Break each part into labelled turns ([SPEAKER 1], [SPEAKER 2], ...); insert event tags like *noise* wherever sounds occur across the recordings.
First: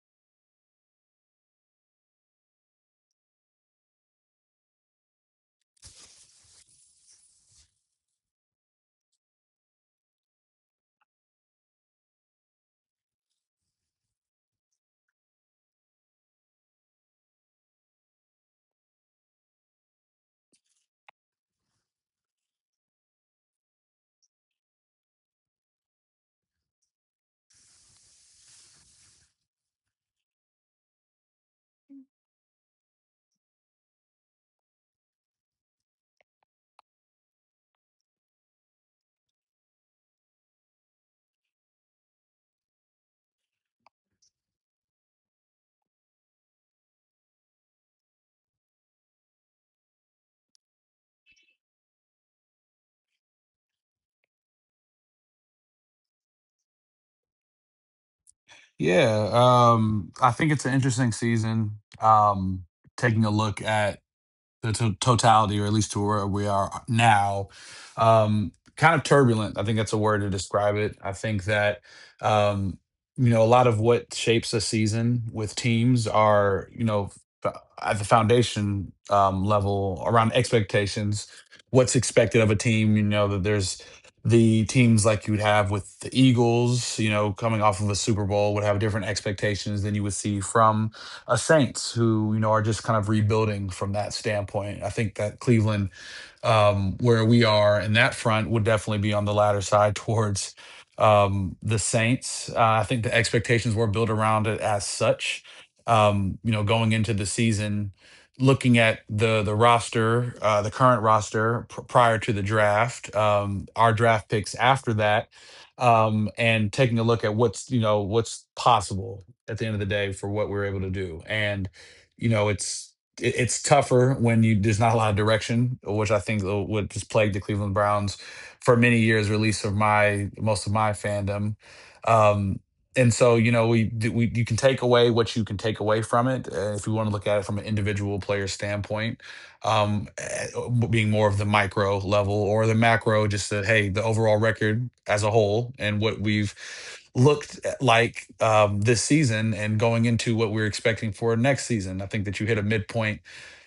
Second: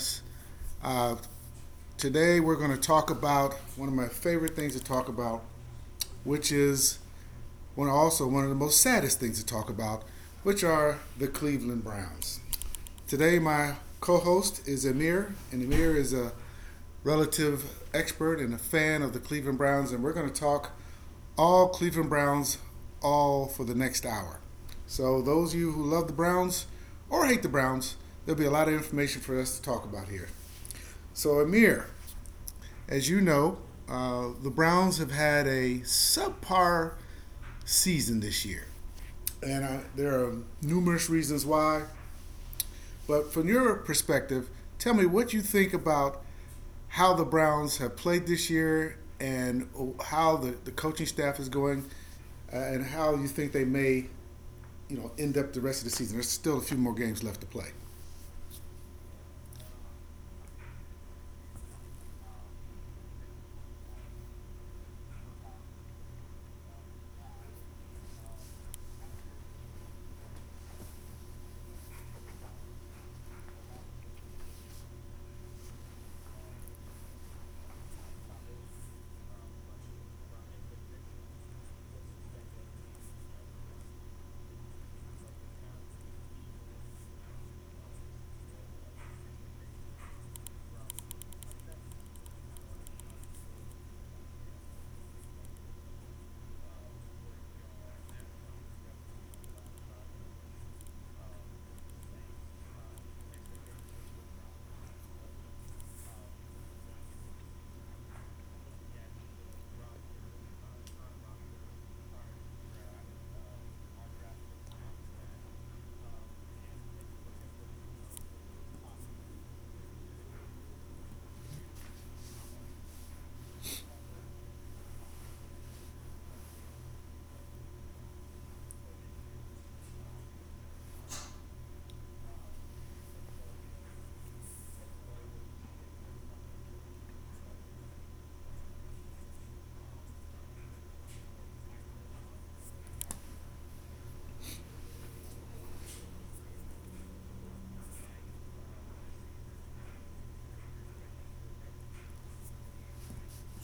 [SPEAKER 1] us. Uh, Today, we're going to talk about one of my favorite things to talk about, which is one of the most saddest things to talk about, which are the Cleveland Browns. Today, my co-host is Amir, and Amir is a relative expert and a fan of the Cleveland Browns, and we're going to talk all Cleveland Browns all for the next hour. So, those of you who love the Browns or hate the Browns, there'll be a lot of information for us to talk about here. So, Amir, as you know, the Browns have had a subpar season this year, and there are numerous reasons why. But from your perspective, tell me what you think about how the Browns have played this year and how the coaching staff is going, and how you think they may, end up the rest of the season. There's still a few more games left to play.
[SPEAKER 2] Yeah, I think it's an interesting season. Taking a look at the totality, or at least to where we are now. Kind of turbulent. I think that's a word to describe it. I think that um, a lot of what shapes a season with teams are f- at the foundation level around expectations, what's expected of a team. You know that there's the teams like you'd have with the Eagles, you know, coming off of a Super Bowl would have different expectations than you would see from Saints, who you know are just kind of rebuilding from that standpoint. I think that Cleveland where we are in that front would definitely be on the latter side towards the Saints. I think the expectations were built around it as such. You know, going into the season, looking at the roster, the current roster prior to the draft, our draft picks after that, and taking a look at what's you know what's possible at the end of the day for what we're able to do. And you know, it's it's tougher when you there's not a lot of direction, which I think what has plagued the Cleveland Browns for many years, or at least of my most of my fandom. Um, and so you know we you can take away what you can take away from it if you want to look at it from an individual player standpoint, um, eh, being more of the micro level or the macro, just that hey the overall record as a whole and what we've like this season and going into what we're expecting for next season. I think that you hit a midpoint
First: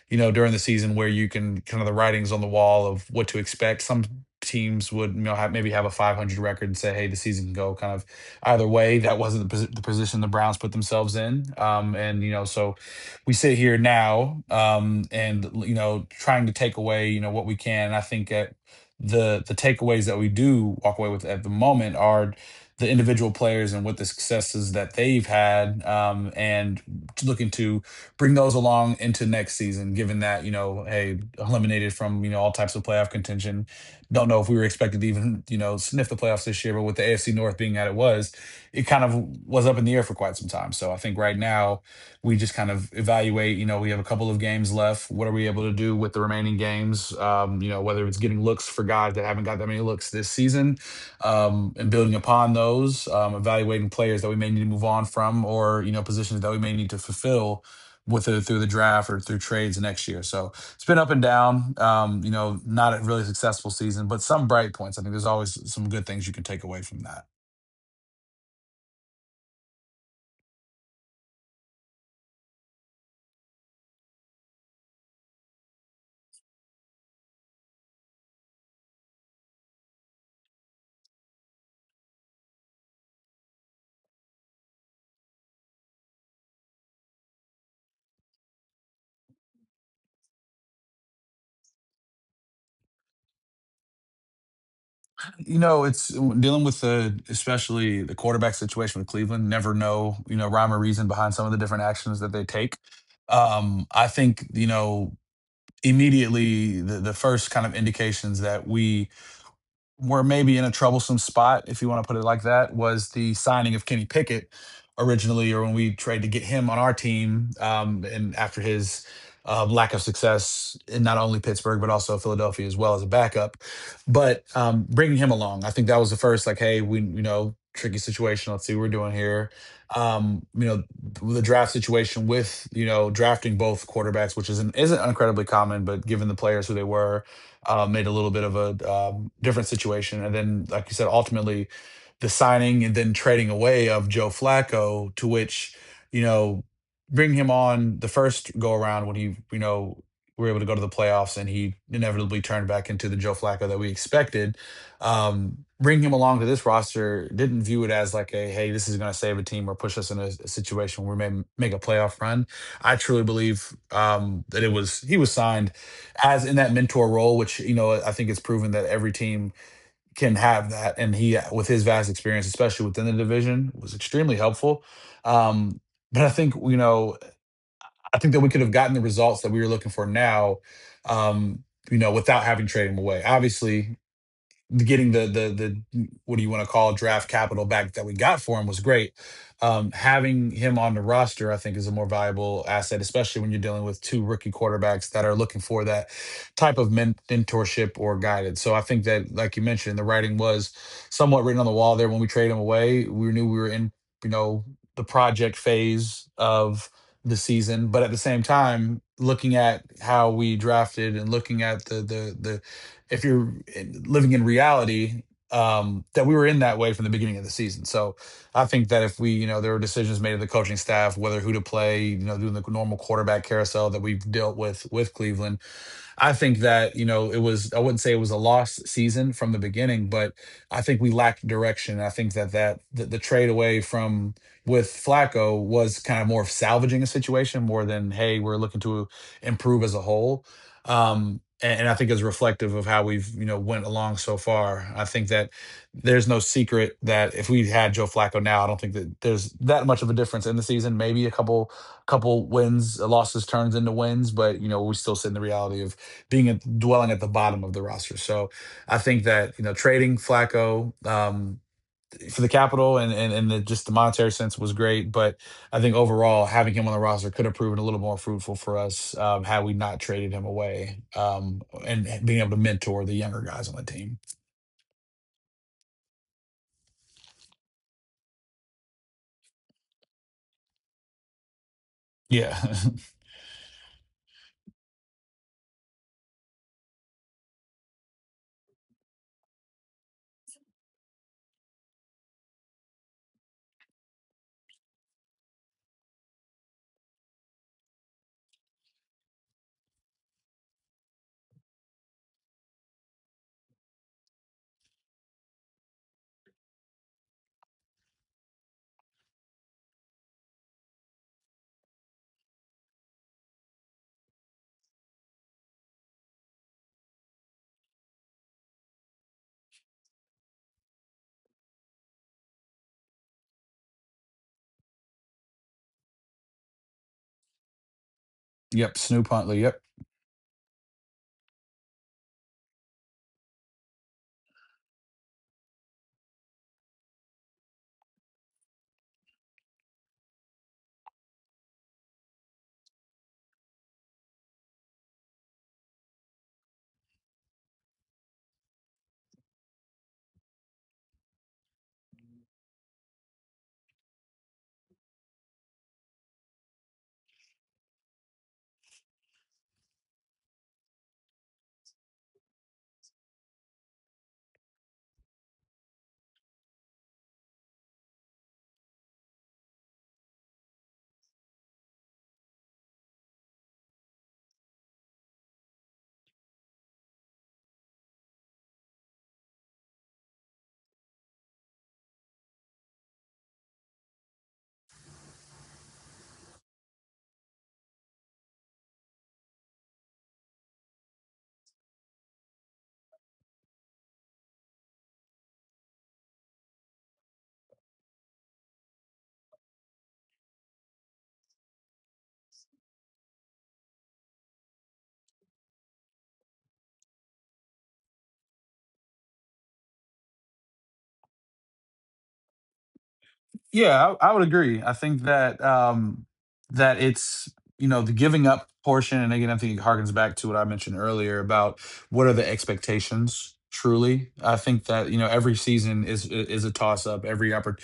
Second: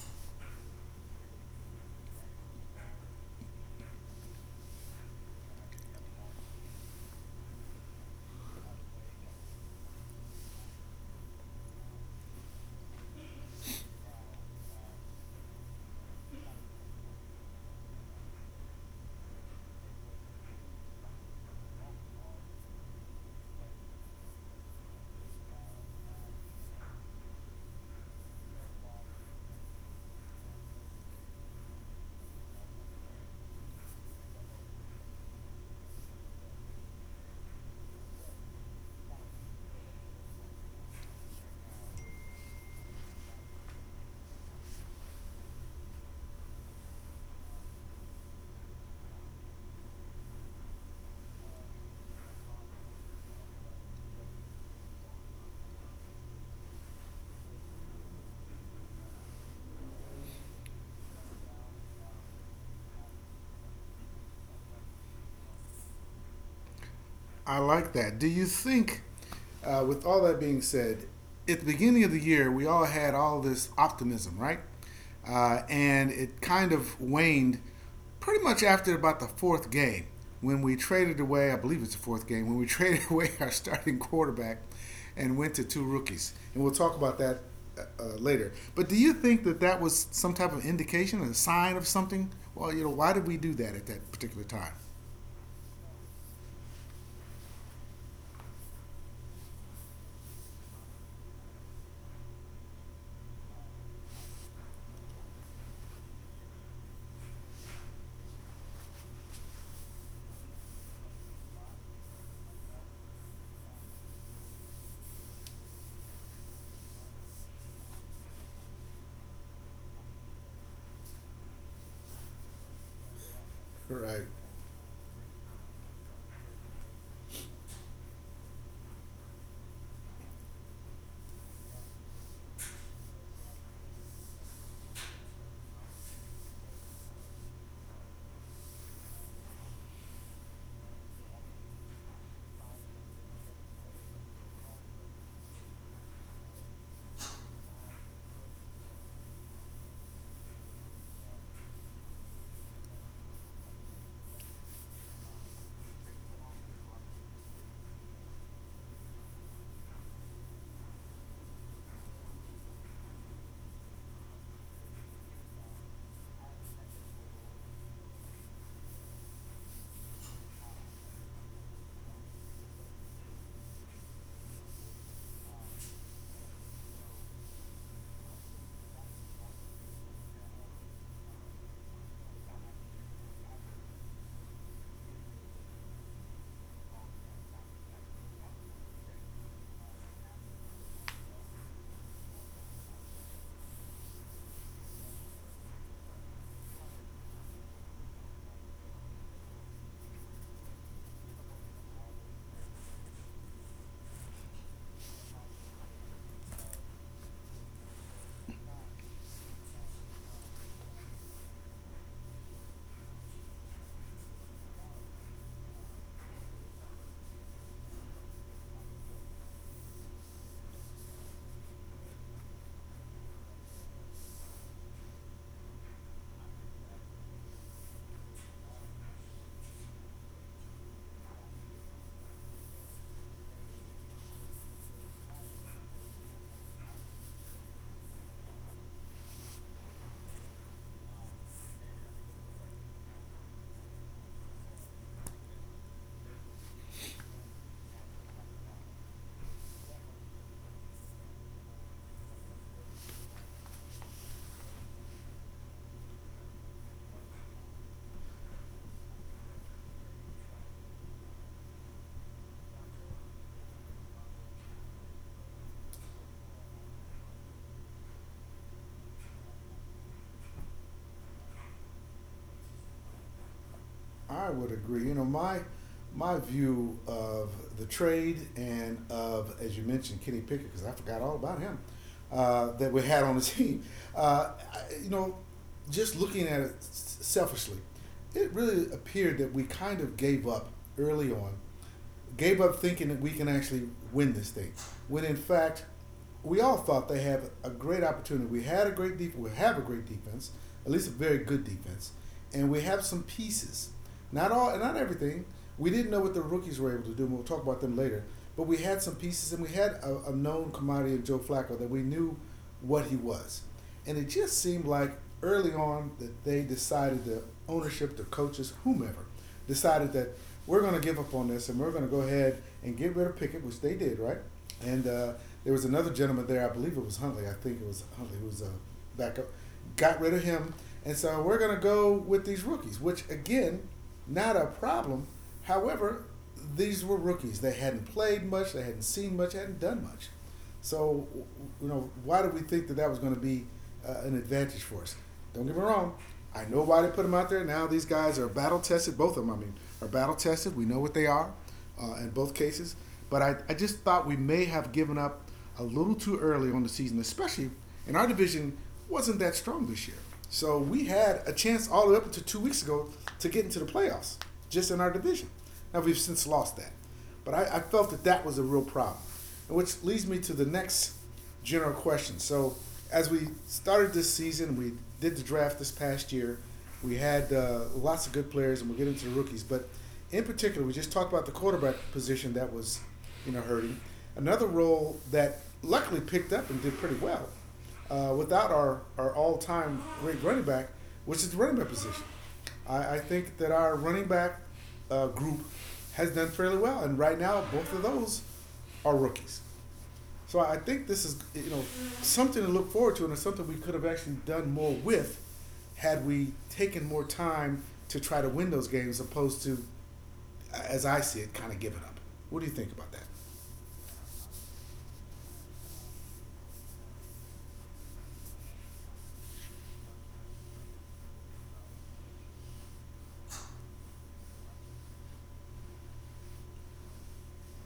[SPEAKER 2] you know, during the season where you can kind of the writings on the wall of what to expect. Some teams would you know have, maybe have a .500 record and say, hey, the season can go kind of either way. That wasn't the position the Browns put themselves in, and you know, so we sit here now, and you know, trying to take away you know what we can. And I think at the takeaways that we do walk away with at the moment are the individual players and what the successes that they've had and looking to bring those along into next season, given that, you know, hey, eliminated from, you know, all types of playoff contention. Don't know if we were expected to even, you know, sniff the playoffs this year, but with the AFC North being that it was, it kind of was up in the air for quite some time. So I think right now we just kind of evaluate, you know, we have a couple of games left. What are we able to do with the remaining games? You know, whether it's getting looks for guys that haven't got that many looks this season, and building upon those, evaluating players that we may need to move on from, or you know positions that we may need to fulfill whether through the draft or through trades next year. So it's been up and down. You know, not a really successful season, but some bright points. I think there's always some good things you can take away from that.
[SPEAKER 1] I like that. Do you think, with all that being said, at the beginning of the year, we all had all this optimism, right? And it kind of waned pretty much after about the fourth game when we traded away, I believe it's the fourth game, when we *laughs* traded away our starting quarterback and went to two rookies. And we'll talk about that later. But do you think that that was some type of indication, a sign of something? Well, why did we do that at that particular time?
[SPEAKER 2] You know, it's dealing with the especially the quarterback situation with Cleveland. Never know, you know, rhyme or reason behind some of the different actions that they take. I think you know immediately the first kind of indications that we were maybe in a troublesome spot, if you want to put it like that, was the signing of Kenny Pickett originally, or when we tried to get him on our team, and after his lack of success in not only Pittsburgh but also Philadelphia as well as a backup.
[SPEAKER 1] Right.
[SPEAKER 2] But bringing him along, I think that was the first like, hey, we you know tricky situation. Let's see what we're doing here. You know the draft situation with you know drafting both quarterbacks, which isn't incredibly common, but given the players who they were made a little bit of a different situation. And then, like you said, ultimately the signing and then trading away of Joe Flacco, to which, you know, bring him on the first go around when he, you know, we were able to go to the playoffs and he inevitably turned back into the Joe Flacco that we expected. Bringing him along to this roster didn't view it as like a, hey, this is going to save a team or push us in a situation where we may make a playoff run. I truly believe that it was, he was signed has in that mentor role, which you know I think it's proven that every team can have that, and he with his vast experience, especially within the division, was extremely helpful. Um, but I think you know I think that we could have gotten the results that we were looking for now, um, you know, without having traded him away. Obviously, getting the what do you want to call draft capital back that we got for him was great. Having him on the roster, I think, is a more valuable asset, especially when you're dealing with two rookie quarterbacks that are looking for that type of mentorship or guidance. So I think that, like you mentioned, the writing was somewhat written on the wall there when we traded him away. We knew we were in, you know, the project phase of the season, but at the same time, looking at how we drafted and looking at the if you're living in reality, that we were in that way from the beginning of the season. So I think that if we, you know, there were decisions made of the coaching staff, whether who to play, you know, doing the normal quarterback carousel that we've dealt with Cleveland. I think that, you know, it was, I wouldn't say it was a lost season from the beginning, but I think we lacked direction. I think that that the trade away from with Flacco was kind of more of salvaging a situation more than, hey, we're looking to improve as a whole. And I think is reflective of how we've, you know, went along so far. I think that there's no secret that if we had Joe Flacco now, I don't think that there's that much of a difference in the season. Maybe a couple wins, losses turns into wins, but you know, we still sit in the reality of being at, dwelling at the bottom of the roster. So I think that you know trading Flacco for the capital and just the monetary sense was great, but I think overall having him on the roster could have proven a little more fruitful for us had we not traded him away and being able to mentor the younger guys on the team.
[SPEAKER 1] I would agree. My view of the trade and of, as you mentioned, Kenny Pickett, because I forgot all about him
[SPEAKER 2] Yeah.
[SPEAKER 1] that we had on the *laughs* team. Uh, you know, just looking at it selfishly, it really appeared that we kind of gave up early on gave up thinking that we can actually win this thing. When in fact, we all thought they had a great opportunity. We had a great defense. We have a great defense, at least a very good defense, and we have some pieces. Not all, not everything. We didn't know what the rookies were able to do. And we'll talk about them later. But we had some pieces, and we had a known commodity of Joe Flacco that we knew what he was. And it just seemed like early on that they decided the ownership, the coaches, whomever, decided that we're going to give up on this and we're going to go ahead and get rid of Pickett, which they did, right? And there was another gentleman there, I believe it was Huntley. I think it was Huntley who was
[SPEAKER 2] *laughs* Yep. Snoop
[SPEAKER 1] back up.
[SPEAKER 2] Huntley. Yep.
[SPEAKER 1] Got rid of him. And so we're going to go with these rookies, which again, not a problem. However, these were rookies. They hadn't played much, they hadn't seen much, hadn't done much. So, why did we think that that was going to be an advantage for us? Don't get me wrong. I know why they put them out there. Now these guys are battle tested. Both of them, I mean, are battle tested. We know what they are in both cases. But I just thought we may have given up a little too early on the season, especially in our division wasn't that strong this year. So we had a chance all the way up to 2 weeks ago to get into the playoffs just in our division. Now we've since lost that. But I felt that that was a real problem, and which leads me to the next general question. So, as we started this season, we did the draft this past year. We had lots of good players, and we'll get into the rookies. But in particular, we just talked about the quarterback position that was, hurting. Another role that luckily picked up and did pretty well without our all-time great running back, which is the running back position. I think that our running back group has done fairly well, and right now both of those are rookies. So I think this is something to look forward to, and it's something we could have actually done more with had we taken more time to try to win those games, opposed to, as I see it, kind of giving up. What do you think about that?
[SPEAKER 2] I would agree. I think that that it's you know the giving up portion, and again, I think it harkens back to what I mentioned earlier about what are the expectations. Truly, I think that you know every season is a toss up.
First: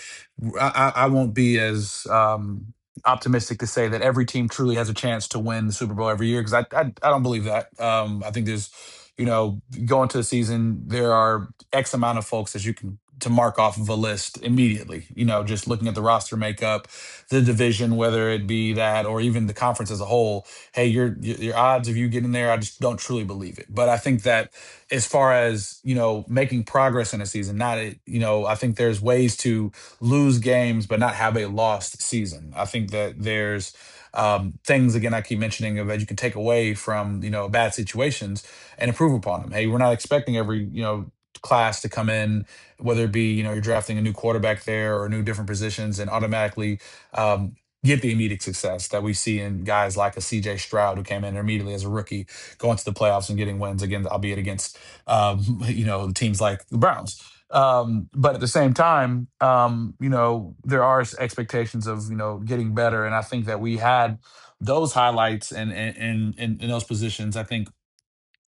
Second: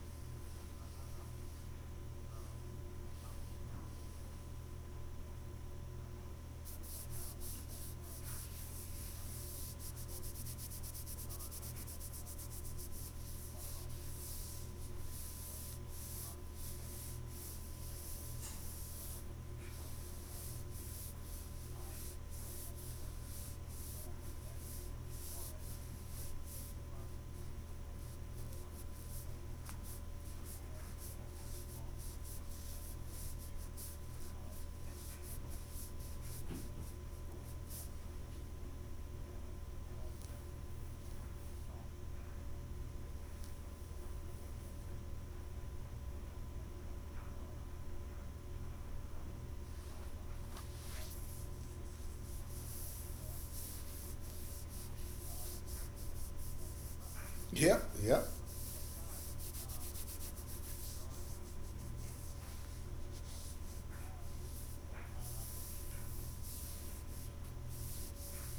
[SPEAKER 2] I won't be as optimistic to say that every team truly has a chance to win the Super Bowl every year because I don't believe that. I think there's you know going to the season there are X amount of folks that you can to mark off of a list immediately. You know, just looking at the roster makeup, the division, whether it be that or even the conference as a whole. Hey, your odds of you getting there, I just don't truly believe it. But I think that as far as you know, making progress in a season, not a- you know, I think there's ways to lose games but not have a lost season. I think that there's things again I keep mentioning of that you can take away from you know bad situations and improve upon them. Hey, we're not expecting every class to come in, whether it be you're drafting a new quarterback there or new different positions, and automatically um, get the immediate success that we see in guys like a CJ Stroud, who came in immediately as a rookie, going to the playoffs and getting wins, again albeit against *laughs* teams like the Browns.
[SPEAKER 1] Yep, yep.
[SPEAKER 2] But at the same time, there are expectations of getting better, and I think that we had those highlights and in those positions. I think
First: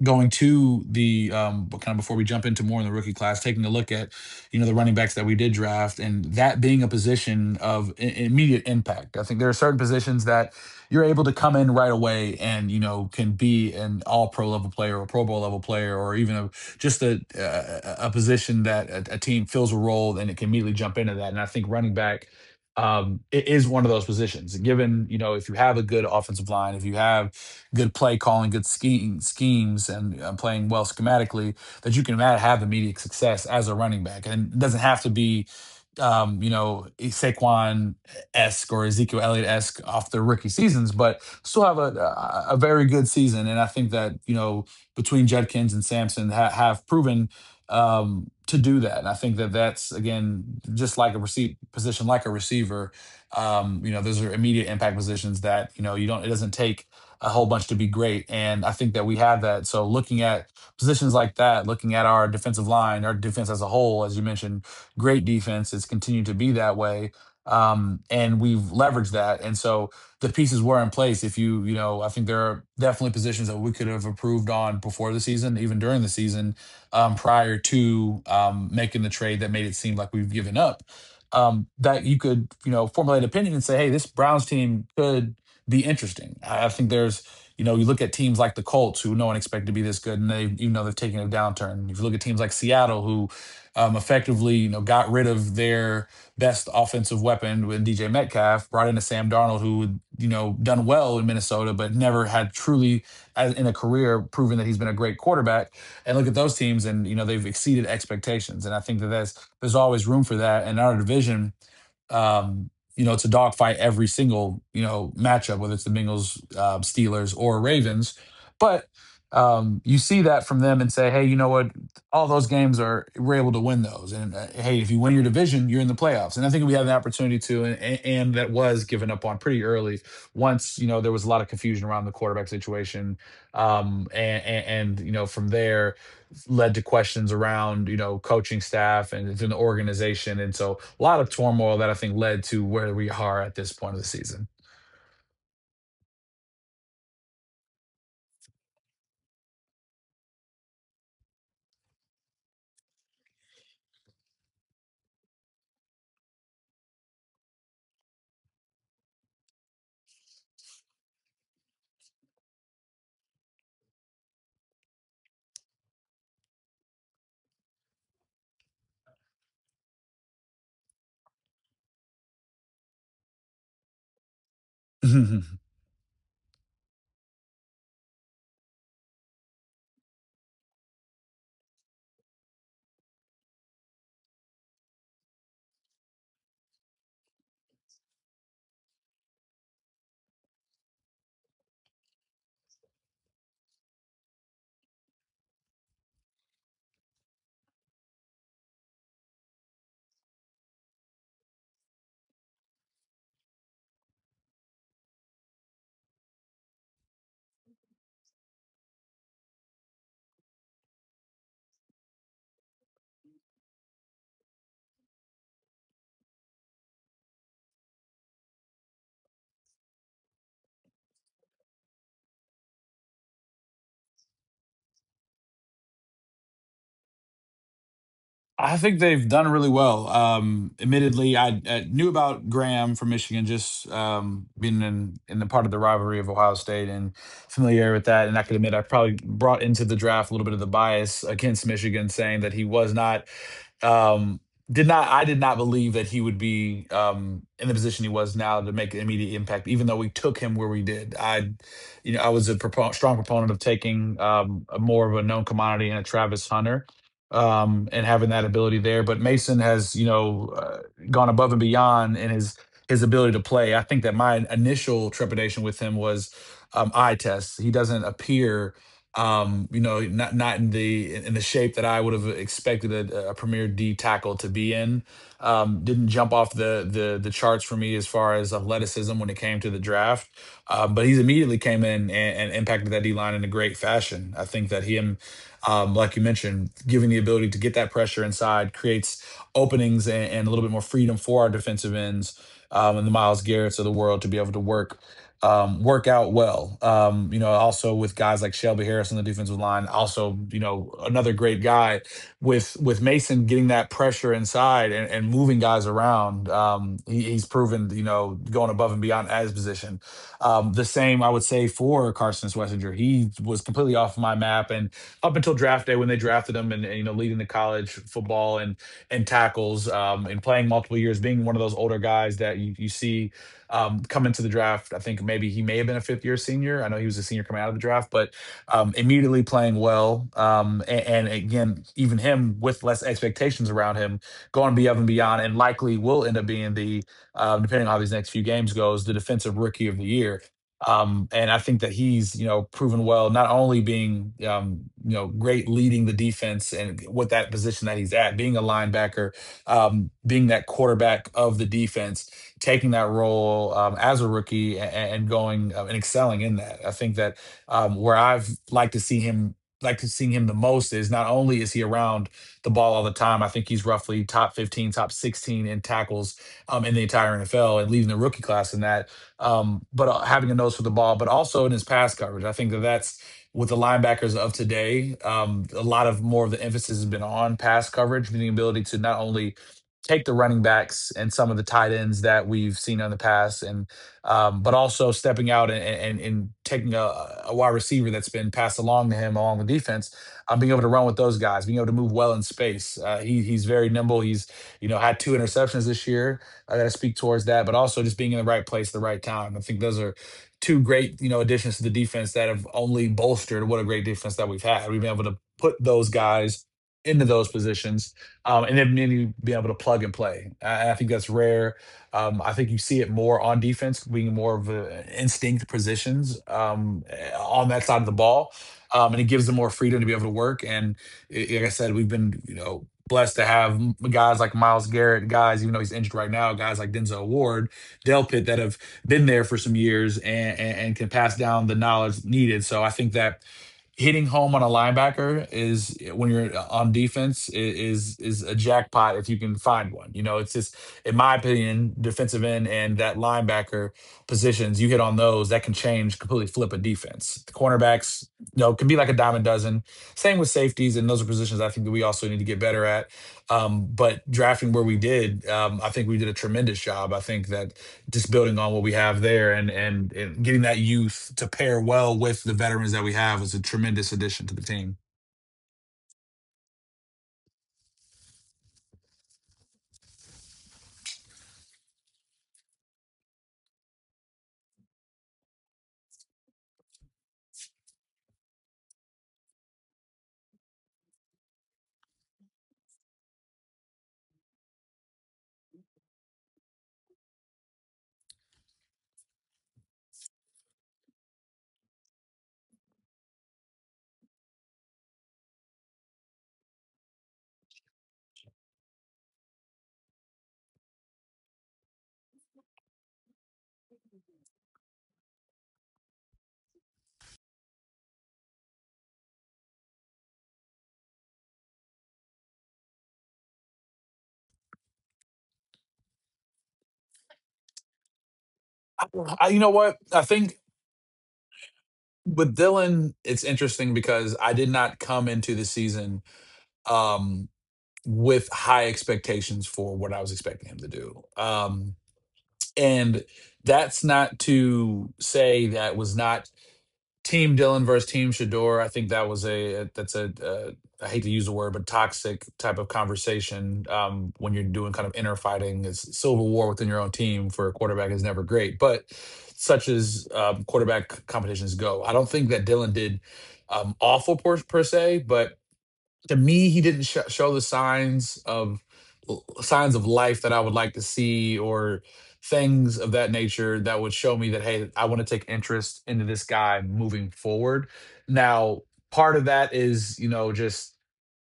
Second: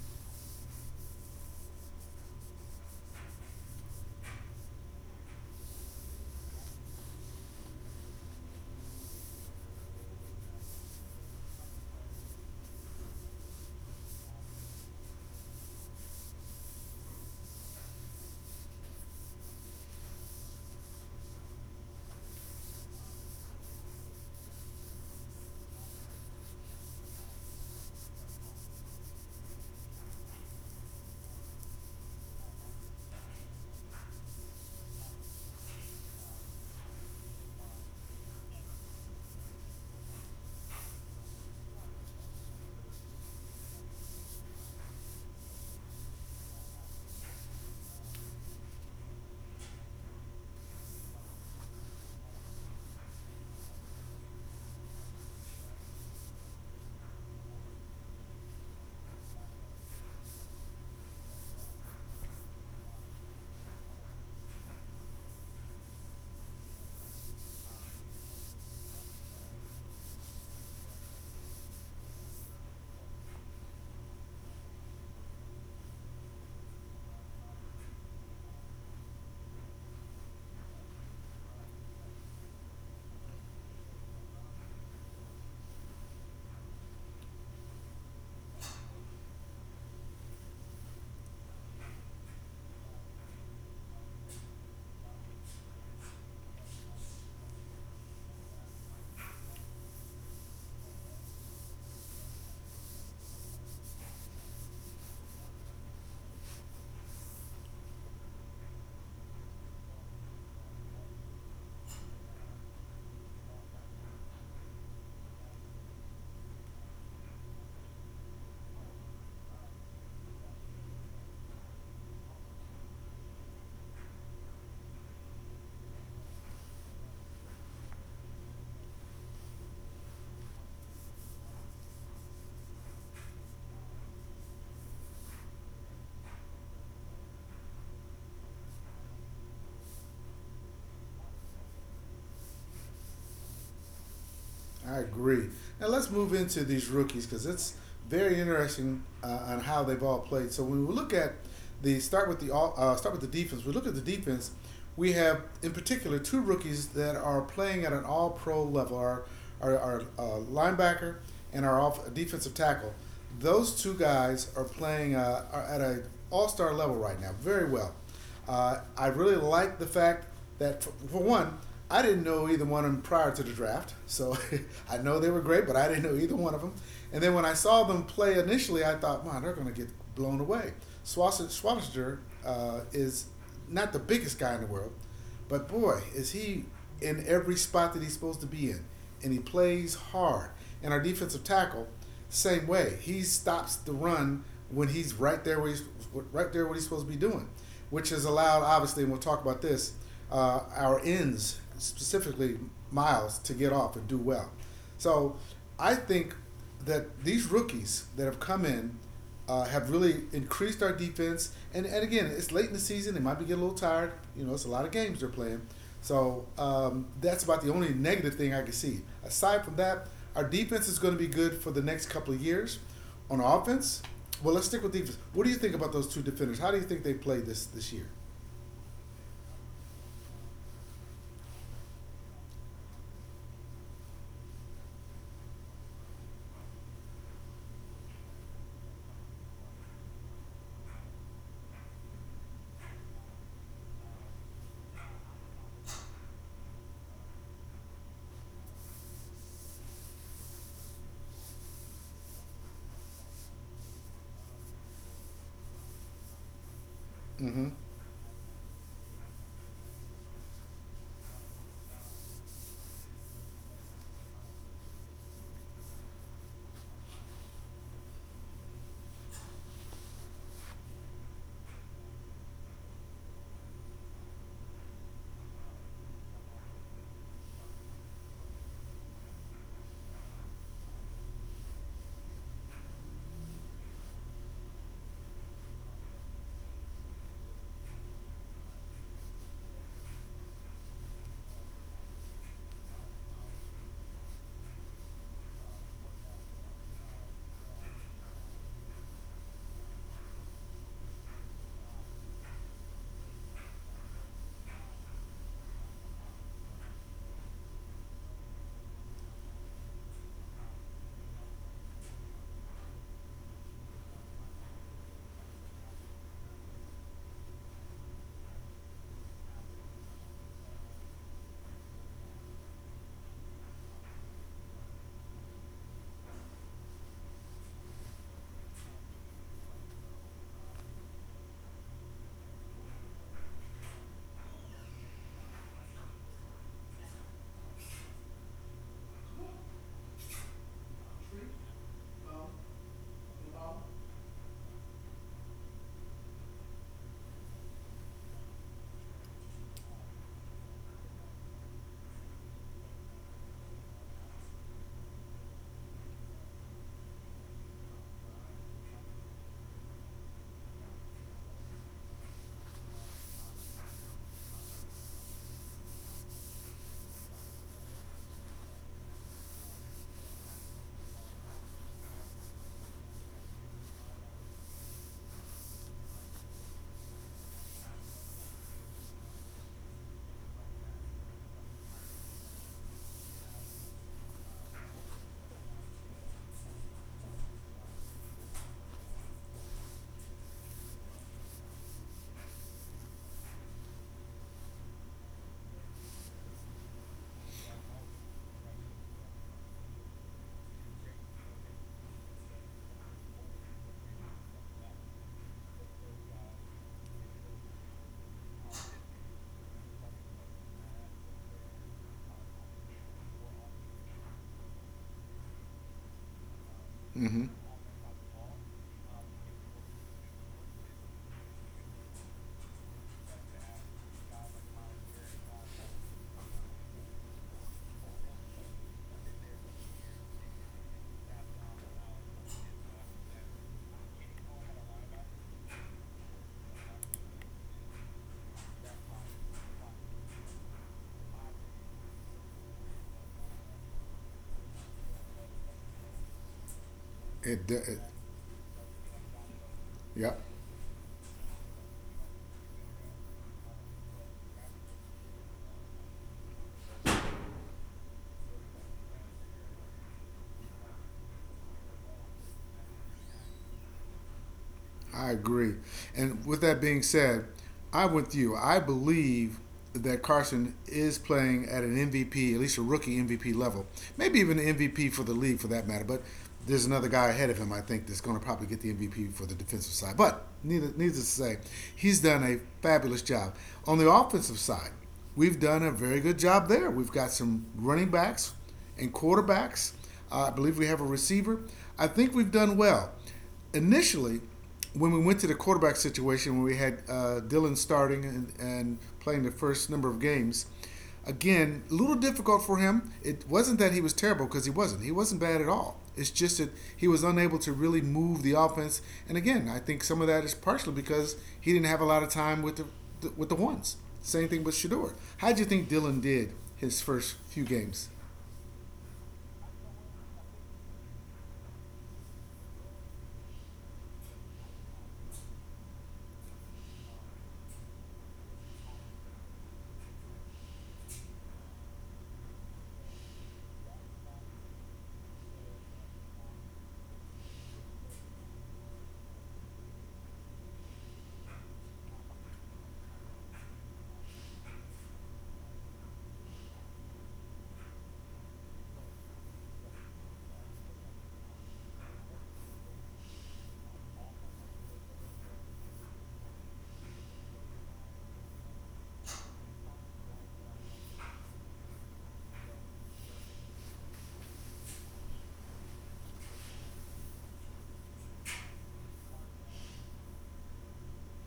[SPEAKER 2] going to the but, kind of, before we jump into more in the rookie class, taking a look at the running backs that we did draft, and that being a position of immediate impact, I think there are certain positions that you're able to come in right away and can be an all pro level player or pro bowl level player, or even a, just a position that a team fills a role, and it can immediately jump into that. And I think running back is one of those positions, given if you have a good offensive line, if you have good play calling, good schemes, and playing well schematically, that you can have immediate success as a running back. And it doesn't have to be, Saquon esque or Ezekiel Elliott esque off their rookie seasons, but still have a very good season. And I think that, between Judkins and Sampson, have proven, to do that. And I think that that's, again, just like a receiver. Those are immediate impact positions that you know you don't. It doesn't take a whole bunch to be great. And I think that we have that. So, looking at positions like that, looking at our defensive line, our defense as a whole, as you mentioned, great defense. It's continued to be that way. And we've leveraged that. And so the pieces were in place. If you, you know, I think there are definitely positions that we could have improved on before the season, even during the season, prior to making the trade that made it seem like we've given up. That you could, formulate an opinion and say, hey, this Browns team could be interesting. I think you look at teams like the Colts, who no one expected to be this good, and they've taken a downturn. If you look at teams like Seattle, who effectively, got rid of their best offensive weapon with DJ Metcalf, brought in a Sam Darnold, who, done well in Minnesota, but never had, truly, as in a career, proven that he's been a great quarterback. And look at those teams, and they've exceeded expectations. And I think that, there's always room for that. And in our division, it's a dogfight every single matchup, whether it's the Bengals, Steelers, or Ravens. But, you see that from them and say, hey, you know what? All those games are we're able to win those. And, hey, if you win your division, you're in the playoffs. And I think we had an opportunity to, and that was given up on pretty early. Once, there was a lot of confusion around the quarterback situation, and from there led to questions around coaching staff and within the organization, and so a lot of turmoil that I think led to where we are at this point of the season.
[SPEAKER 1] I agree. Now let's move into these rookies because it's very interesting on how they've all played. So when we look at the start with the start with the defense, we look at the defense. We have in particular two rookies that are playing at an All Pro level: our linebacker and our defensive tackle. Those two guys are playing are at a All Star level right now, very well. I really like the fact that, for one, I didn't know either one of them prior to the draft, so *laughs* I know they were
[SPEAKER 2] *laughs*
[SPEAKER 1] great, but I didn't know either one of them. And then when I saw them play initially, I thought, man, they're going to get blown away. Schwarzenegger is not the biggest guy in the world, but boy, is he in every spot that he's supposed to be in, and he plays hard. And our defensive tackle, same way, he stops the run when he's right there where he's right there what he's supposed to be doing, which has allowed obviously, and we'll talk about this, our ends specifically Miles to get off and do well. So I think that these rookies that have come in have really increased our defense. And again, it's late in the season. They might be getting a little tired. It's a lot of games they're playing. So that's about the only negative thing I can see. Aside from that, our defense is going to be good for the next couple of years. On offense, well, let's stick with defense. What do you think about those two defenders? How do you think they played this year?
[SPEAKER 2] I think they've done really well. Admittedly, I knew about Graham from Michigan, just being in the part of the rivalry of Ohio State and familiar with that. And I could admit I probably brought into the draft a little bit of the bias against Michigan, saying that he was not um, did not I did not believe that he would be, in the position he was now, to make an immediate impact, even though we took him where we did. I was a strong proponent of taking, a, more of a known commodity, and a Travis Hunter,
[SPEAKER 1] Mm-hmm.
[SPEAKER 2] and having that ability there. But Mason has, gone above and beyond in his ability to play. I think that my initial trepidation with him was, eye tests. He doesn't appear, not in the shape that I would have expected a premier D tackle to be in. Didn't jump off the charts for me as far as athleticism when it came to the draft, but he's immediately came in and impacted that D line in a great fashion. I think that him, like you mentioned, giving the ability to get that pressure inside, creates openings and a little bit more freedom for our defensive ends, and the Miles Garrett's of the world to be able to work out well. Also, with guys like Shelby Harris on the defensive line, also another great guy, with Mason getting that pressure inside and moving guys around. He's proven, going above and beyond at his position. The same I would say for Carson Swessinger. He was completely off my map, and up until draft day, when they drafted him, and leading the college football and tackles, and playing multiple years, being one of those older guys that you see, come into the draft. I think maybe he may have been a fifth year senior. I know he was a senior coming out of the draft, but, immediately playing well. And, again, even him, with less expectations around him, going above and beyond, and likely will end up being depending on how these next few games goes, the defensive rookie of the year. And I think that he's, proven well, not only being, great, leading the defense and with that position that he's at, being a linebacker, being that quarterback of the defense, taking that role, as a rookie, and going, and excelling in that. I think that, where I've like to seeing him the most, is, not only is he around the ball all the time. I think he's roughly top 15, top 16 in tackles, in the entire NFL and leading the rookie class in that. But, having a nose for the ball, but also in his pass coverage, I think that that's with the linebackers of today. A lot of more of the emphasis has been on pass coverage, the ability to not only take the running backs and some of the tight ends that we've seen in the past, and but also stepping out and taking a wide receiver that's been passed along to him along the defense, being able to run with those guys, being able to move well in space. He's very nimble. He's, had two interceptions this year, that speak towards that. But also just being in the right place at the right time. I think those are two great, additions to the defense that have only bolstered what a great defense that we've had. We've been able to put those guys into those positions, and then maybe you be able to plug and play. I think that's rare. I think you see it more on defense, being more of a instinct positions,
[SPEAKER 1] Mm-hmm.
[SPEAKER 2] on that side of the ball, and it gives them more freedom to be able to work. And, like I said, we've been, blessed to have, guys like Miles Garrett, guys, even though he's injured right now, guys like Denzel Ward, Delpit, that have been there for some years, and can pass down the knowledge needed. So I think that hitting home on a linebacker is, when you're on defense, is a jackpot if you can find one. You know, it's just, in my opinion, defensive end and that linebacker positions, you hit on those, that can change completely flip a defense. The
[SPEAKER 1] It
[SPEAKER 2] cornerbacks, can be like a dime a dozen. Same
[SPEAKER 1] Yep.
[SPEAKER 2] with safeties, and those are positions I think that we also need to get better at. But drafting where we did, I think we did a tremendous job. I think that, just building on what we have there, and getting that youth to pair well with the veterans that we have, is a tremendous addition to the team.
[SPEAKER 1] I agree. And with that being said, I'm with you. I believe that Carson is playing at an MVP, at least a rookie MVP level, maybe even an MVP for the league for that matter. But there's another guy ahead of him, I think, that's going to probably get the MVP for the defensive side. But needless to say, he's done a fabulous job. On the offensive side, we've done a very good job there. We've got some running backs and quarterbacks. I believe we have a receiver. I think we've done well. Initially, when we went to the quarterback situation, when we had Dylan starting and playing the first number of games, again, a little difficult for him. It wasn't that he was terrible because he wasn't. He wasn't bad at all. It's just that he was unable to really move the offense. And again, I think some of that is partially because he didn't have a lot of time with the ones. Same thing with Shador. How do you think Dylan did his first few games?
[SPEAKER 2] I, you know what? I think with Dylan, it's interesting because I did not come into the season um, with high expectations for what I was expecting him to do, and that's not to say that was not Team Dylan versus Team Shador. I think that was that's a I hate to use the word, but toxic type of conversation when you're doing kind of inner fighting. It's civil war within your own team for a quarterback is never great, but such as quarterback competitions go, I don't think that Dylan did awful per se, but to me, he didn't show the signs of life that I would like to see or things of that nature that would show me that hey, I want to take interest into this guy moving forward. Now, part of that is you know just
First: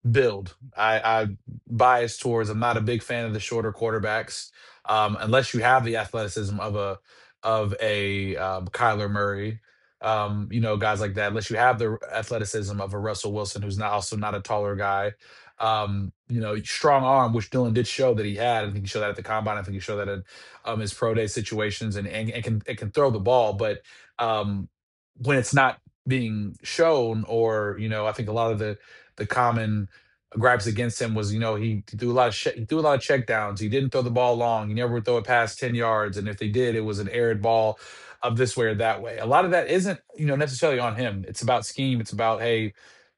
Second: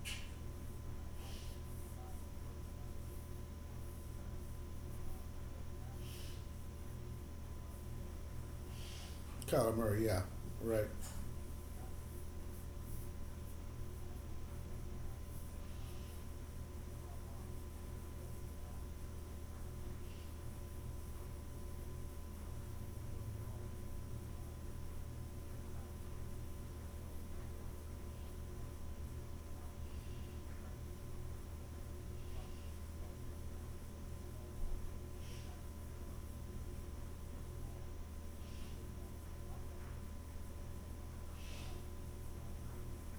[SPEAKER 2] build. I bias towards. I'm not a big fan of the shorter quarterbacks, unless you have the athleticism of a Kyler Murray,
[SPEAKER 1] Kyler Murray, yeah,
[SPEAKER 2] you know,
[SPEAKER 1] right.
[SPEAKER 2] guys like that. Unless you have the athleticism of a Russell Wilson, who's not also not a taller guy. You know, strong arm, which Dylan did show that he had. I think he showed that at the combine. I think he showed that in his pro day situations, and can throw the ball. But um, when it's not being shown, or you know, I think a lot of the common gripes against him was, you know, he threw a lot of he threw a lot of checkdowns. He didn't throw the ball long. He never would throw it past 10 yards, and if they did, it was an arid ball of this way or that way. A lot of that isn't, you know, necessarily on him. It's about scheme. It's about hey,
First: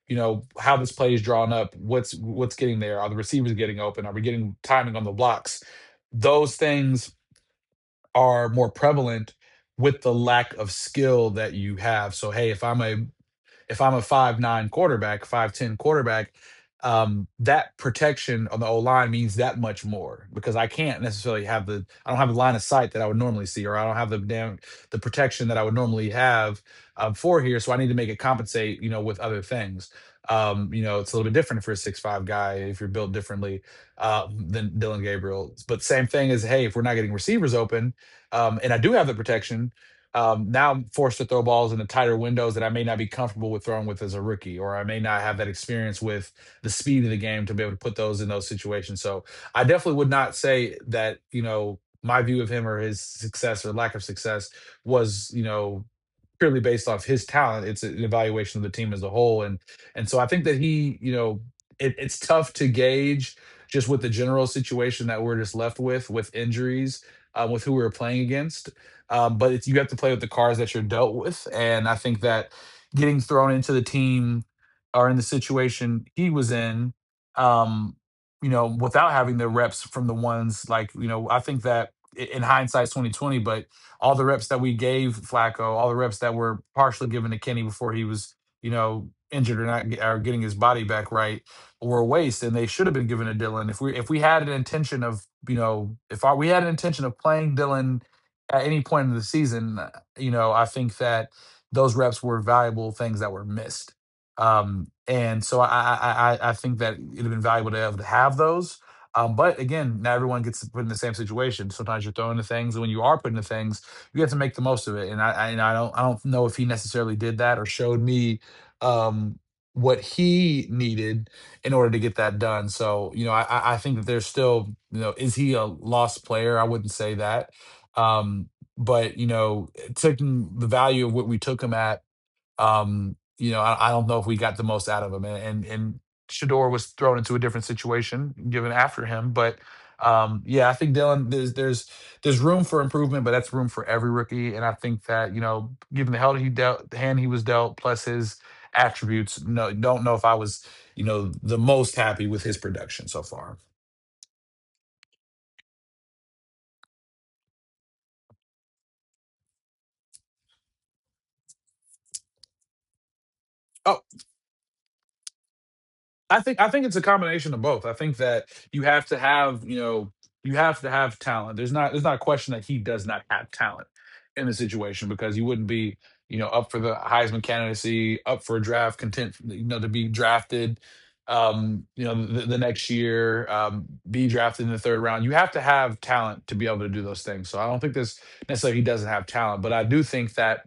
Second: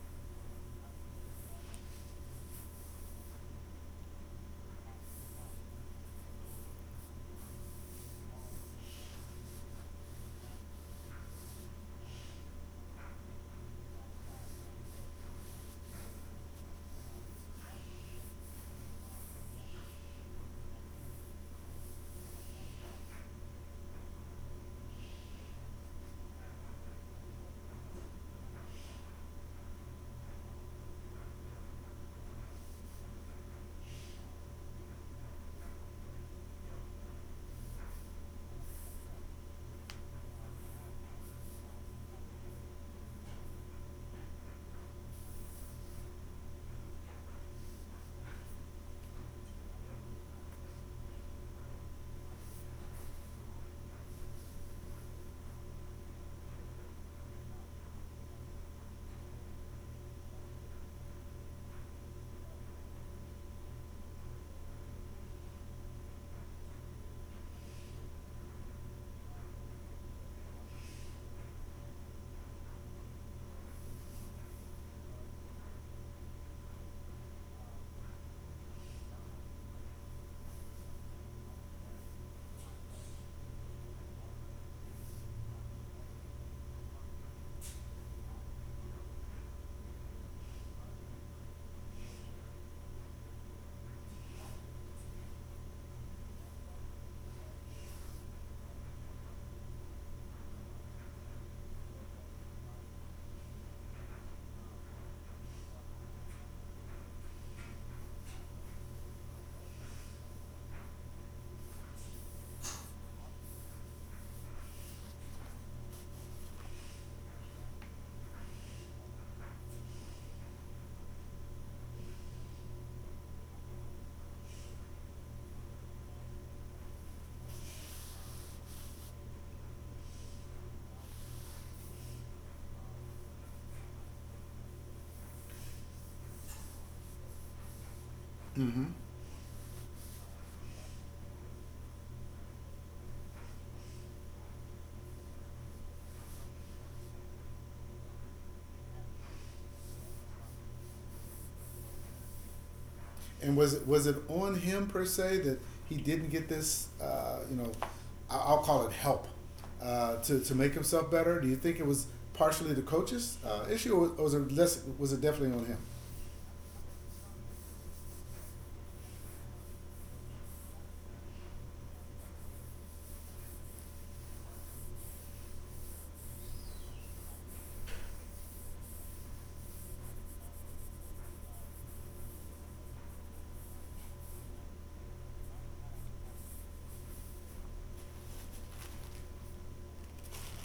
[SPEAKER 2] you know, how this play is drawn up. What's getting there? Are the receivers getting open? Are we getting timing on the blocks? Those things are more prevalent with the lack of skill that you have. So hey, if I'm a 5'9" quarterback, 5'10" quarterback, that protection on the O line means that much more because I can't necessarily have the I don't have the line of sight that I would normally see, or I don't have the damn the protection that I would normally have for here. So I need to make it compensate, you know, with other things. You know, it's a little bit different for a 6'5" guy if you're built differently than Dylan Gabriel. But same thing is, hey, if we're not getting receivers open, and I do have the protection, now I'm forced to throw balls in the tighter windows that I may not be comfortable with throwing with as a rookie, or I may not have that experience with the speed of the game to be able to put those in those situations. So I definitely would not say that, you know, my view of him or his success or lack of success was, you know, purely based off his talent. It's an evaluation of the team as a whole. And so I think that he, you know, it's tough to gauge just with the general situation that we're just left with injuries, with who we were playing against. But it's, you have to play with the cards that you're dealt with. And I think that getting thrown into the team or in the situation he was in, um, you know, without having the reps from the ones like, you know, I think that in hindsight, 2020, but all the reps that we gave Flacco, all the reps that were partially given to Kenny before he was, you know, injured or not or getting his body back right were a waste and they should have been given to Dylan. If we had an intention of, you know, if our, we had an intention of playing Dylan at any point in the season, you know, I think that those reps were valuable things that were missed. And so I, I think that it'd have been valuable to have those. But again, not everyone gets put in the same situation. Sometimes you're thrown into things, and when you are put into things, you have to make the most of it. And I don't know if he necessarily did that or showed me um, what he needed in order to get that done. So you know, I think that there's still you know, is he a lost player? I wouldn't say that um, but you know, taking the value of what we took him at, you know, I don't know if we got the most out of him. And Shador was thrown into a different situation given
[SPEAKER 1] Mm-hmm.
[SPEAKER 2] after him. But yeah, I think Dylan, there's room for improvement, but that's room for every rookie. And I think that you know, given the hell he dealt, the hand he was dealt, plus his attributes, no, don't know if I was you know the most happy with his production so far.
[SPEAKER 1] And was it on him per se that he didn't get this? I will call it help to make himself better. Do you think it was partially the coach's issue,
[SPEAKER 2] Oh.
[SPEAKER 1] or was it less? Was it definitely on him?
[SPEAKER 2] I think it's a combination of both. I think that you have to have, you know, you have to have talent. There's not a question that he does not have talent in the situation because you wouldn't be, you know, up for the Heisman candidacy, up for a draft content, you know, to be drafted you know, the next year, be drafted in the third round. You have to have talent to be able to do those things. So I don't think this necessarily he doesn't have talent, but I do think that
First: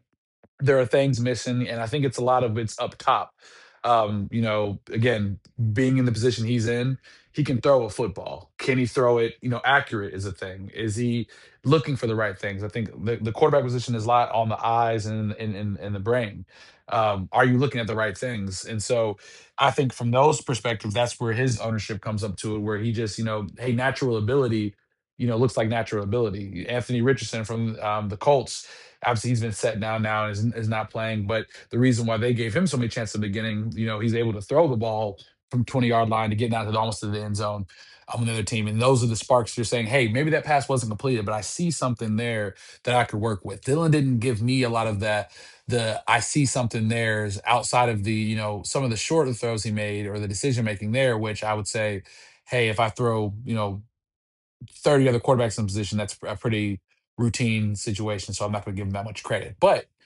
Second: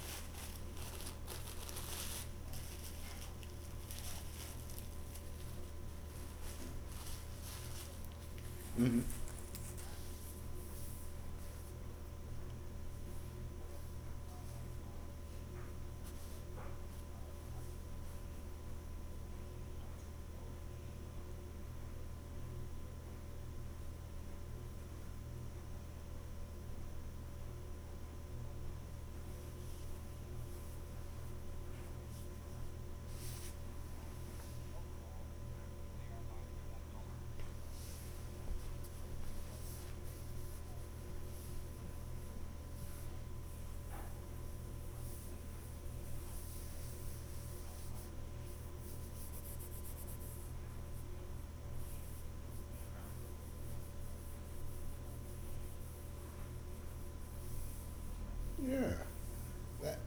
[SPEAKER 2] there are things missing, and I think it's a lot of it's up top. You know, again, being in the position he's in, he can throw a football. Can he
[SPEAKER 1] Mm-hmm.
[SPEAKER 2] throw it? You know, accurate is a thing. Is he looking for the right things? I think the quarterback position is a lot on the eyes and and the brain. Are you looking at the right things? And so, I think from those perspectives, that's where his ownership comes up to it, where he just, you know, hey, natural ability, you know, looks like natural ability. Anthony Richardson from the Colts. Obviously, he's been set down now and is not playing. But the reason why they gave him so many chances in the beginning, you know, he's able to throw the ball from 20-yard line to get down to the, almost to the end zone on the other team. And those are the sparks you're saying, hey, maybe that pass wasn't completed, but I see something there that I could work with. Dylan didn't give me a lot of that. The I see something there is outside of the, you know, some of the shorter throws he made or the decision making there, which I would say, hey, if I throw, you know, 30 other quarterbacks in the position. That's a pretty routine situation, so I'm not going to give
[SPEAKER 1] Yeah.
[SPEAKER 2] him that much credit. But
[SPEAKER 1] That.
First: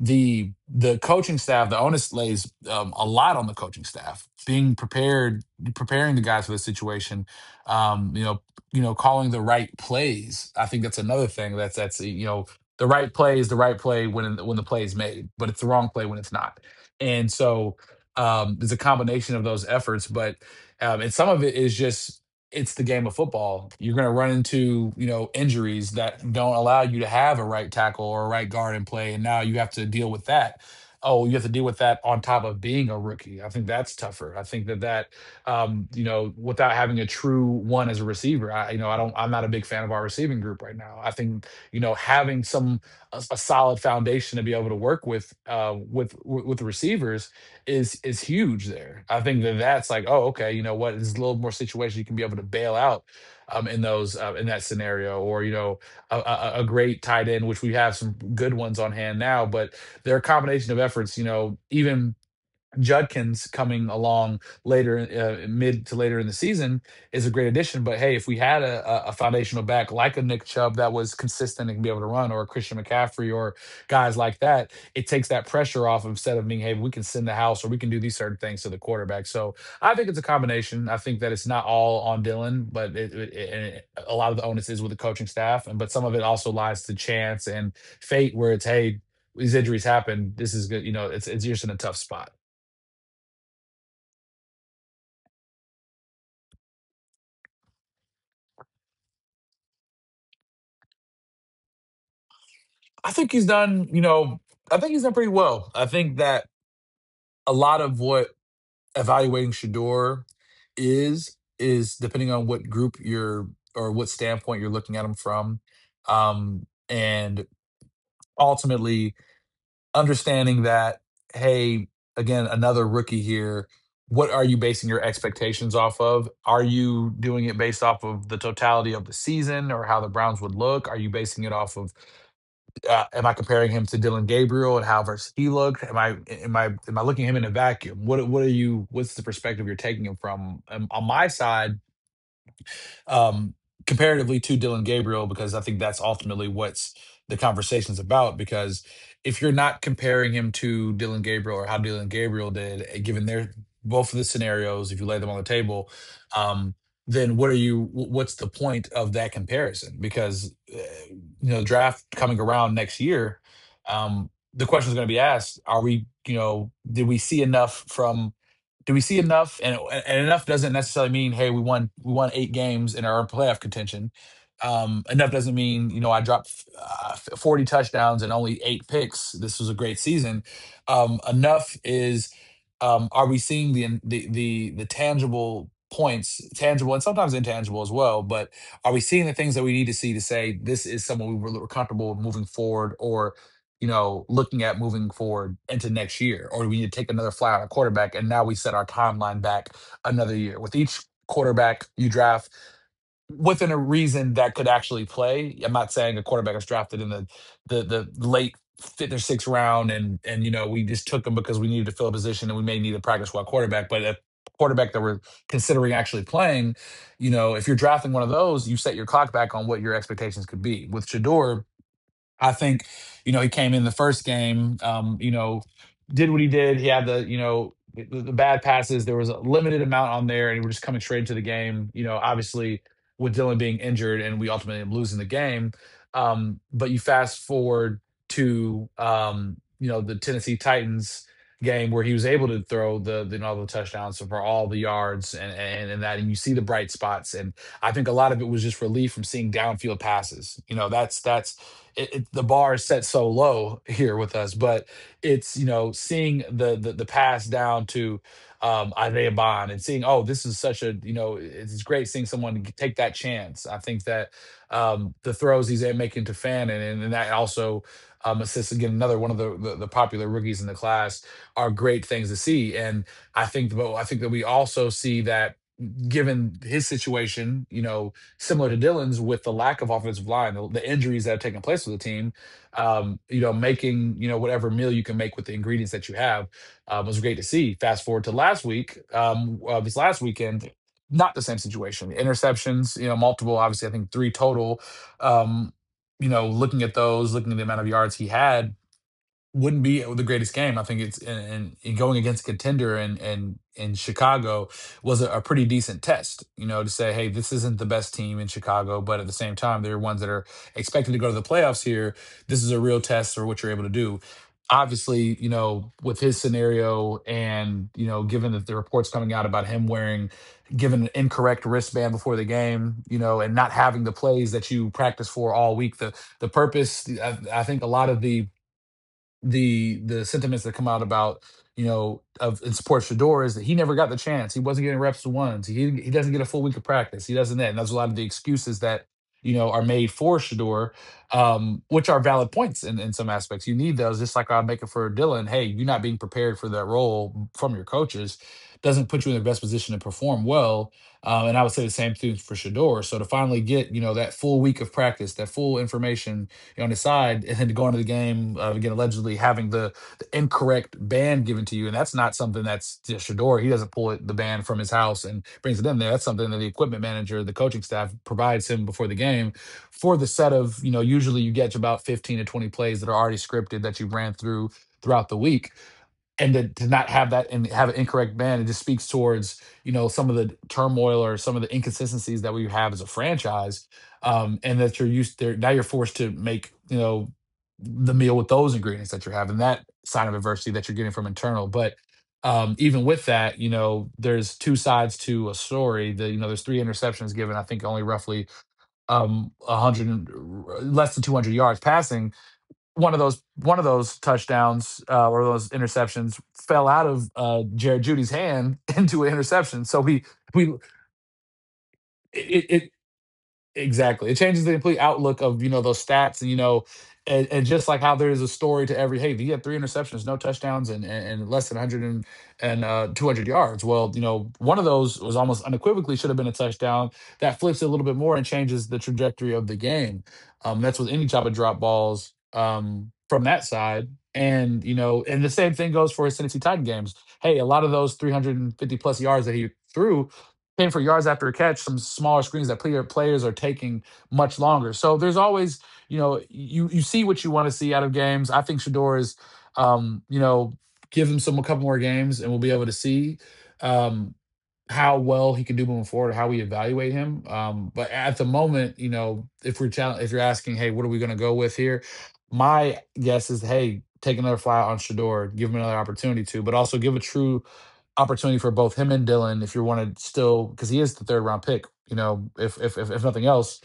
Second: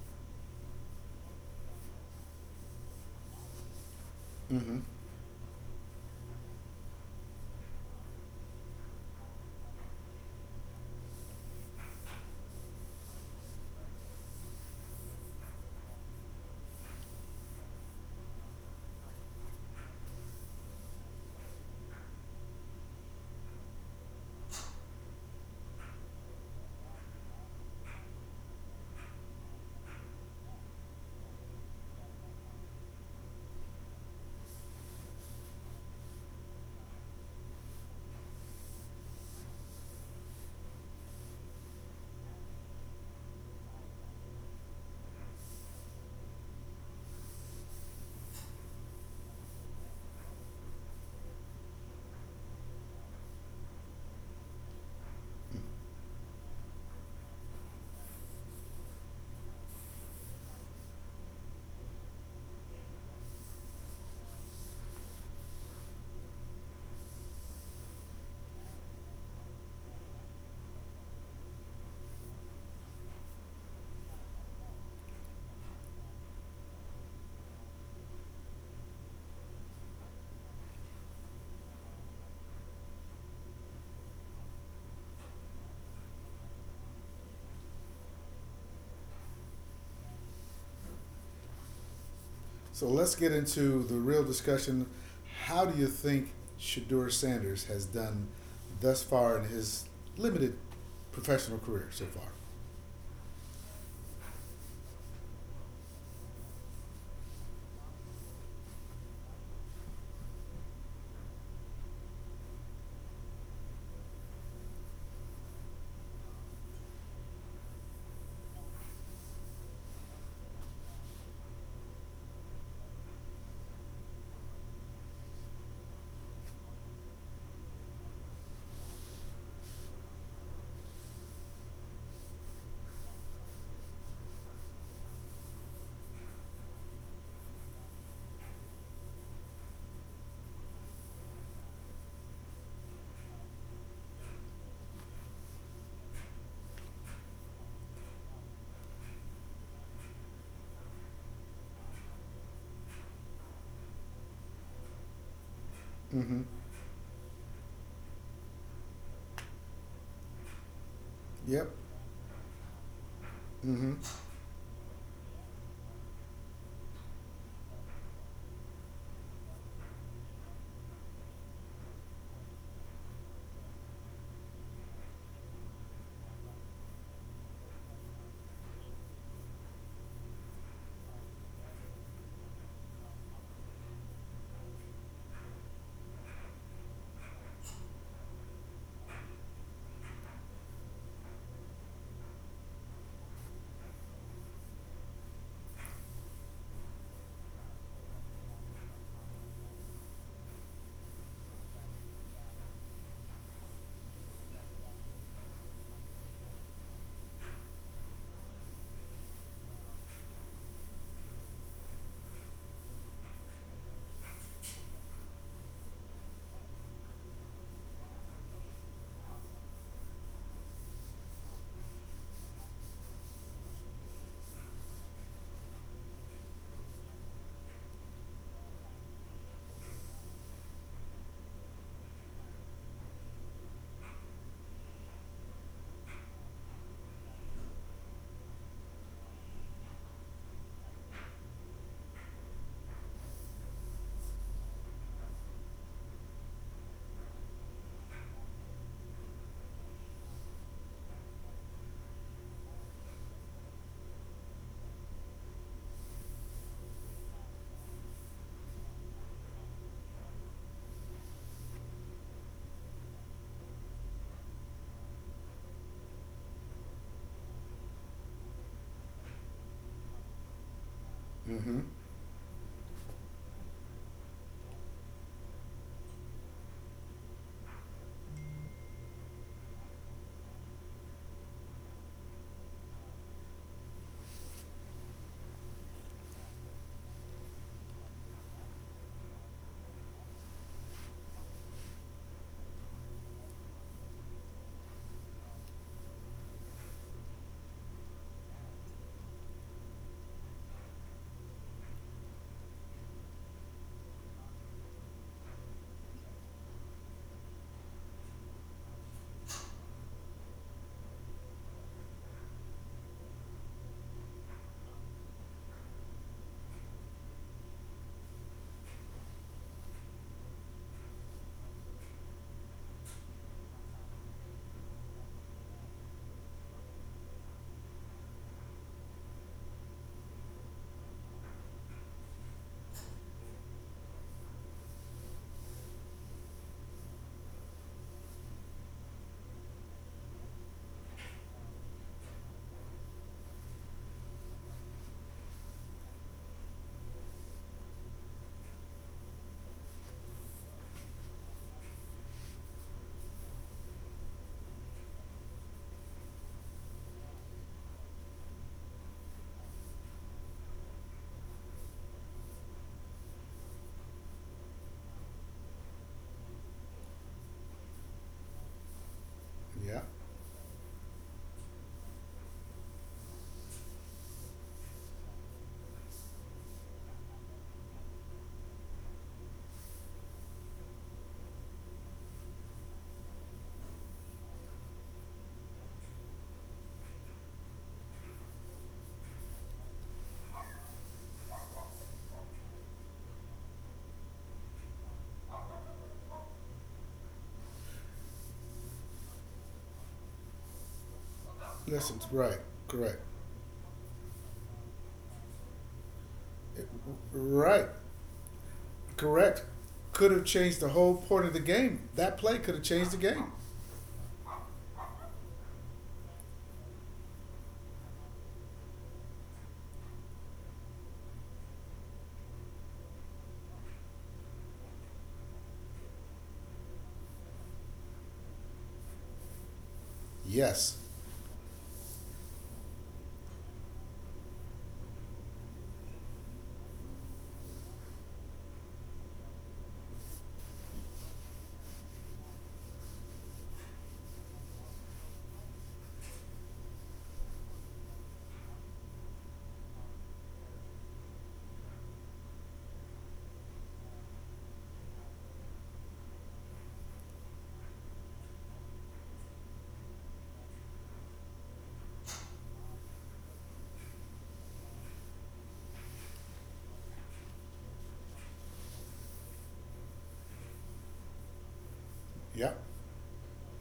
[SPEAKER 2] the coaching staff, the onus lays a lot on the coaching staff, being
[SPEAKER 1] Hmm.
[SPEAKER 2] prepared, preparing the guys for the situation. Um, you know, you know, calling the right plays. I think that's another thing. That's you know, the right play is the right play when the play is made, but it's the wrong play when it's not. And so there's a combination of those efforts, but and some of it is just it's the game of football. You're going to run into, you know, injuries that don't allow you to have a right tackle or a right guard in play. And now you have to deal with that. Oh, you have to deal with that on top of being a rookie. I think that's tougher. I think that you know, without having a true one as a receiver, you know, I don't, I'm not a big fan of our receiving group right now. I think, you know, a solid foundation to be able to work with, with the receivers is huge there. I think that that's like, oh, okay, you know what? There's a little more situation you can be able to bail out in those in that scenario, or you know, a great tight end, which we have some good ones on hand now. But their combination of efforts, you know, even Judkins coming along later, mid to later in the season, is a great addition. But hey, if we had a foundational back like a Nick Chubb that was consistent and can be able to run, or a Christian McCaffrey, or guys like that, it takes that pressure off instead of being, hey, we can send the house or we can do these certain things to the quarterback. So I think it's a combination. I think that it's not all on Dylan, but a lot of the onus is with the coaching staff, and but some of it also lies to chance and fate, where it's hey. These injuries happen. This is good. You know, it's just in a tough spot.
[SPEAKER 1] So let's get into the real discussion. How do you think Shadur Sanders has done thus far in his limited professional career so far?
[SPEAKER 2] I think he's done, you know, I think he's done pretty well. I think that a lot of what evaluating Shador is depending on what group you're or what standpoint you're looking at him from. And ultimately understanding that, hey, again, another rookie here. What are you basing your expectations off of? Are you doing it based off of the totality of the season or how the Browns would look? Are you basing it off of am I comparing him to Dylan Gabriel and how versus he looked? Am I looking at him in a vacuum? What are you? What's the perspective you're taking him from? On my side, um, comparatively to Dylan Gabriel, because I think that's ultimately what's the conversation's about. Because if you're not comparing him to Dylan Gabriel or how Dylan Gabriel did, eh, given their both of the scenarios, if you lay them on the table,
[SPEAKER 1] Mm-hmm.
[SPEAKER 2] um, then what are you? What's the point of that comparison? Because
[SPEAKER 1] Yep.
[SPEAKER 2] draft coming around next year,
[SPEAKER 1] Mm-hmm.
[SPEAKER 2] the question is going to be asked: are we, you know, did we see enough from do we see enough? And enough doesn't necessarily mean, hey, we won eight games and are in playoff contention. Enough doesn't mean, you know, I dropped 40 touchdowns and only eight picks. This was a great season. Enough is, are we seeing the tangible points, tangible and sometimes intangible as well? But are we seeing the things that we need to see to say this is someone we're comfortable with moving forward, or? You know, looking at moving forward into next year? Or do we need to take another fly on a quarterback and now we set our timeline back another year? With each quarterback you draft within a reason that could actually play. I'm not saying a quarterback is drafted in the late fifth or sixth round and you know we just took them because we needed to fill a position and we may need a practice squad quarterback. But a quarterback that we're considering actually playing, you know, if you're drafting one of those, you set your clock back on what your expectations could be. With Shador, I think, you know, he came in the first game, did what he did. He had the bad passes. There was a limited amount on there, and we are just coming straight into the game. You know, obviously with Dylan being injured, and we ultimately end up losing the game. But you fast forward to, the Tennessee Titans game where he was able to throw all the touchdowns for all the yards and, and that, and you see the bright spots. And I think a lot of it was just relief from seeing downfield passes. You know, that's it, it, the bar is set so low here with us, but it's you know seeing the pass down to Isaiah Bond and seeing oh this is such a you know it's great seeing someone take that chance. I think that the throws he's making to Fannin and that also assists again another one of the popular rookies in the class are
[SPEAKER 1] Mm-hmm.
[SPEAKER 2] great things to see. And I think but I think that we also see that given his situation, you know similar to Dylan's with the lack of offensive line, the injuries that have taken place with the team, you know, making, you know, whatever meal you can make with the ingredients that you have was great to see. Fast forward to last week, this last weekend, not the same situation. Interceptions, you know, multiple, obviously, I think three total. Um, you know, looking at those, looking at the amount of yards he had, wouldn't be the greatest game. I think it's and going against a contender and in Chicago was a pretty decent test, you know, to say, hey, this isn't the best team in Chicago, but at the same time, they're ones that are expected to go to the playoffs here. This is a real test for what you're able to do. Obviously, you know, with his scenario and, you know, given that the reports coming out about him wearing given an incorrect wristband before the game, you know, and not having the plays that you practice for all week, the purpose, I think a lot of the sentiments that come out about you know of in support Shador is that he never got the chance. He wasn't getting reps to ones. He doesn't get a full week of practice. He doesn't that, and that's a lot of the excuses that you know are made for Shador, which are valid points in some aspects. You need those, just like I make it for Dylan. Hey, you're not being prepared for that role from your coaches. Doesn't put you in the best position to perform well, and I would say the same thing for Shador. So to finally get you know that full week of practice, that full information you're on his side, and then to go into the game again allegedly having the incorrect band given to you, and that's not something that's just Shador. He doesn't the band from his house and brings it in there. That's something that the equipment manager, the coaching staff provides him before the game
[SPEAKER 1] Yeah.
[SPEAKER 2] for the set of you know usually you get about 15 to 20 plays that are already scripted that you ran through throughout the week and to not have that and have an incorrect band. It just speaks towards you know some of the turmoil or some of the inconsistencies that we have as a franchise and that you're used there now you're forced to make you know the meal with those ingredients that you're having, that sign of adversity that you're getting from internal. But even with that you know there's two sides to a story, the you know there's three interceptions given. I think only roughly 100, less than 200 yards
[SPEAKER 1] Listen,
[SPEAKER 2] passing.
[SPEAKER 1] right,
[SPEAKER 2] One of
[SPEAKER 1] correct.
[SPEAKER 2] those, one of those touchdowns or those interceptions fell
[SPEAKER 1] It,
[SPEAKER 2] out of
[SPEAKER 1] Right,
[SPEAKER 2] Jared Judy's hand *laughs* into an
[SPEAKER 1] correct.
[SPEAKER 2] interception. So
[SPEAKER 1] Could have
[SPEAKER 2] we
[SPEAKER 1] changed the whole point of the game. That play
[SPEAKER 2] it,
[SPEAKER 1] could have
[SPEAKER 2] it
[SPEAKER 1] changed the game.
[SPEAKER 2] exactly. It changes the complete outlook of, you know, those stats and, you know, and just like how there is a story to every, hey, he had three interceptions, no touchdowns, and less than 100 and 200 yards. Well, you know, one of those was almost unequivocally should have been a touchdown. That flips it a little bit more and changes the trajectory of the game. That's
[SPEAKER 1] Yes.
[SPEAKER 2] with any type of drop balls from that side. And, you know, and the same thing goes for his Tennessee Titan games. Hey, a lot of those 350 plus yards that he threw same for yards after a catch, some smaller screens that players are taking much longer. So there's always, you know, you see what you want to see out of games. I think Shador is, you know, give him some a couple more games and we'll be able to see. Um, how well he can do moving forward, how we evaluate him. But at the moment, you know, if we're challenge, if you're asking, hey, what are we going to go with here? My guess is, hey, take another fly on Shador, give him another opportunity to, but also give a true opportunity for both him and Dylan if you want to still, because he is the third round pick. You know,
[SPEAKER 1] Yeah.
[SPEAKER 2] if nothing else,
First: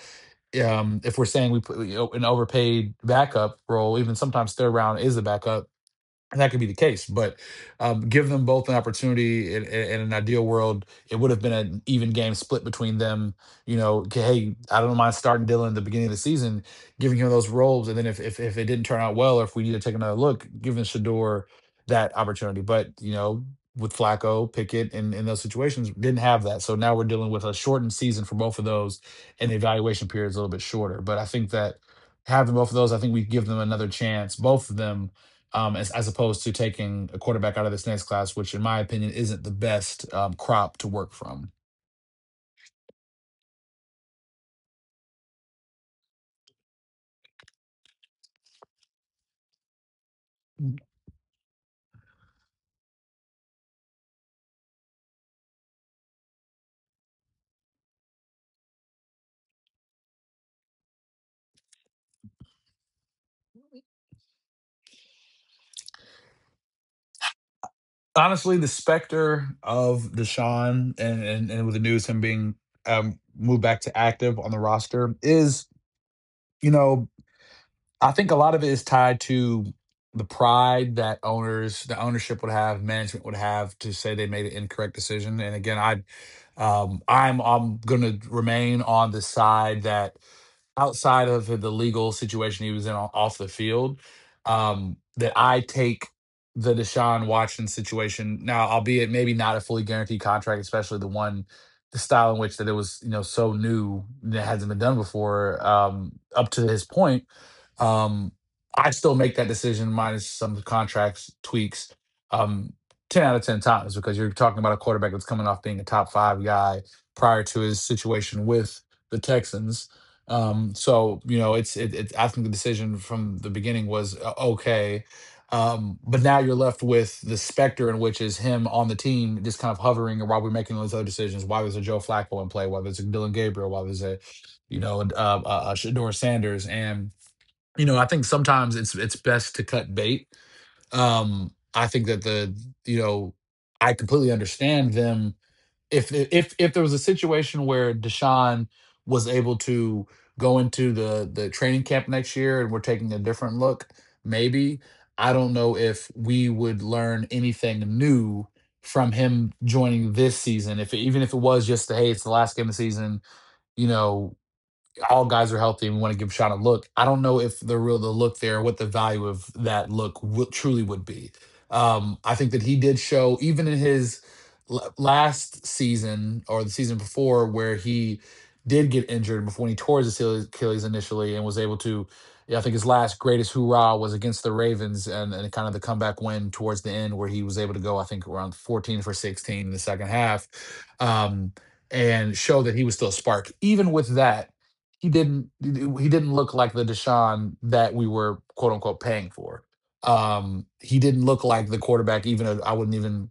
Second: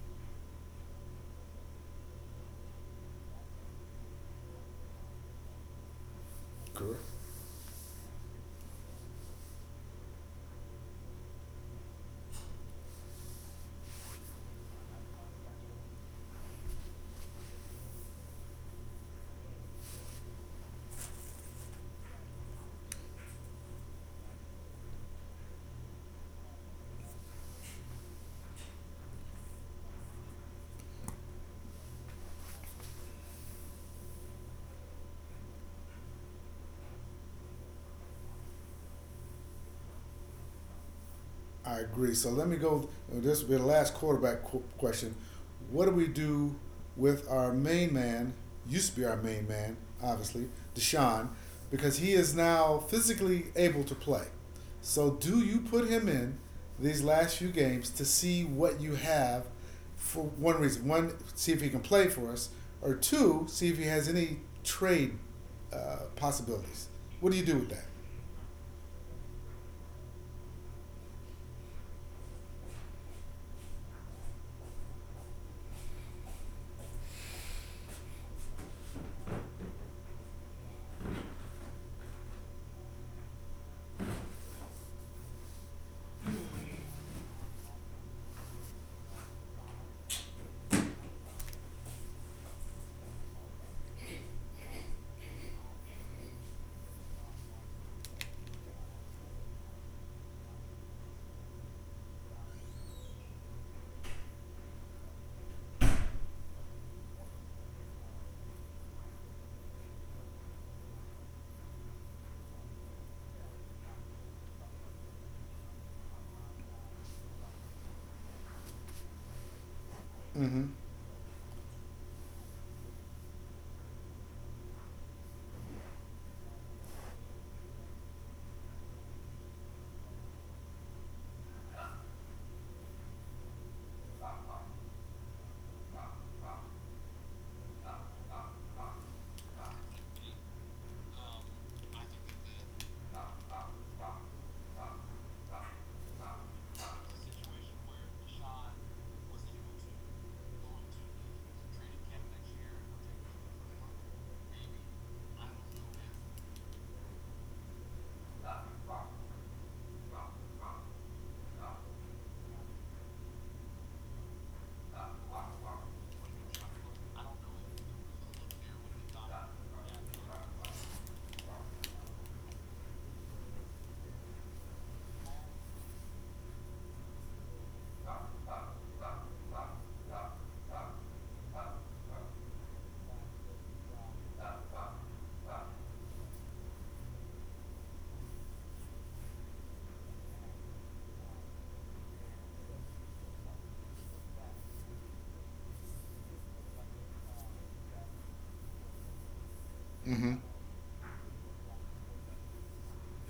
[SPEAKER 2] if we're saying we put you know an overpaid backup role, even sometimes third round is a backup and that could be the
[SPEAKER 1] Correct.
[SPEAKER 2] case, but give them both an opportunity. In an ideal world, it would have been an even game split between them. You know, hey, I don't mind starting Dylan at the beginning of the season, giving him those roles, and then if it didn't turn out well, or if we need to take another look, giving Shador that opportunity. But you know, with Flacco, Pickett, and in those situations, didn't have that. So now we're dealing with a shortened season for both of those, and the evaluation period is a little bit shorter. But I think that having both of those, I think we give them another chance, both of them as opposed to taking a quarterback out of this next class, which, in my opinion, isn't the best crop to work from.
[SPEAKER 1] I agree. So let me go. This will be the last quarterback question. What do we do with our main man? Used to be our main man, obviously, Deshaun, because he is now physically able to play. So do you put him in these last few games to see what you have for one reason? One, see if he can play for us, or two, see if he has any trade possibilities. What do you do with that?
[SPEAKER 2] Honestly, the specter of Deshaun and with the news him being moved back to active on the roster is, you know, I think a lot of it is tied to the pride that owners, the ownership would have, management would have to say they made an incorrect decision. And again, I'm going to remain on the side that outside of the legal situation he was in off the field, that I take the Deshaun Watson situation now, albeit maybe not a fully guaranteed contract, especially the one the style in which that it was you know so new that hasn't been done before up to his point. Um, I still make that decision minus some contracts tweaks. Um, 10 out of 10 times because you're talking about a quarterback that's coming off being a top five guy prior to his situation with the Texans
[SPEAKER 1] Mm-hmm.
[SPEAKER 2] so you know, it's I think the decision from the beginning was okay, but now you're left with the specter in which is him on the team, just kind of hovering while we're making those other decisions. Why there's a Joe Flacco in play? Why there's a Dylan Gabriel? Why there's a you know a Shador Sanders? And you know, I think sometimes it's best to cut bait. I think that the you know I completely understand them if there was a situation where Deshaun was able to go into the training camp next year and we're taking a different look, maybe I don't know if we would learn anything new from him joining this season. If it, even if it was just the hey, it's the last game of the season, you know, all guys are healthy and we want to give Sean a look. I don't know if the real the look there, what the value of that look will, truly would be. I think that he did show even in his last season or the season before where he did get injured before when he tore his Achilles initially and was able to. Yeah, I think his last greatest hoorah was against the Ravens, and kind of the comeback win towards the end where he was able to go, I think, around 14 for 16 in the second half. Um, and show that he was still a spark. Even with that, he didn't look like the Deshaun that we were quote unquote paying for.
[SPEAKER 1] Mm-hmm.
[SPEAKER 2] He didn't look like the quarterback, I wouldn't even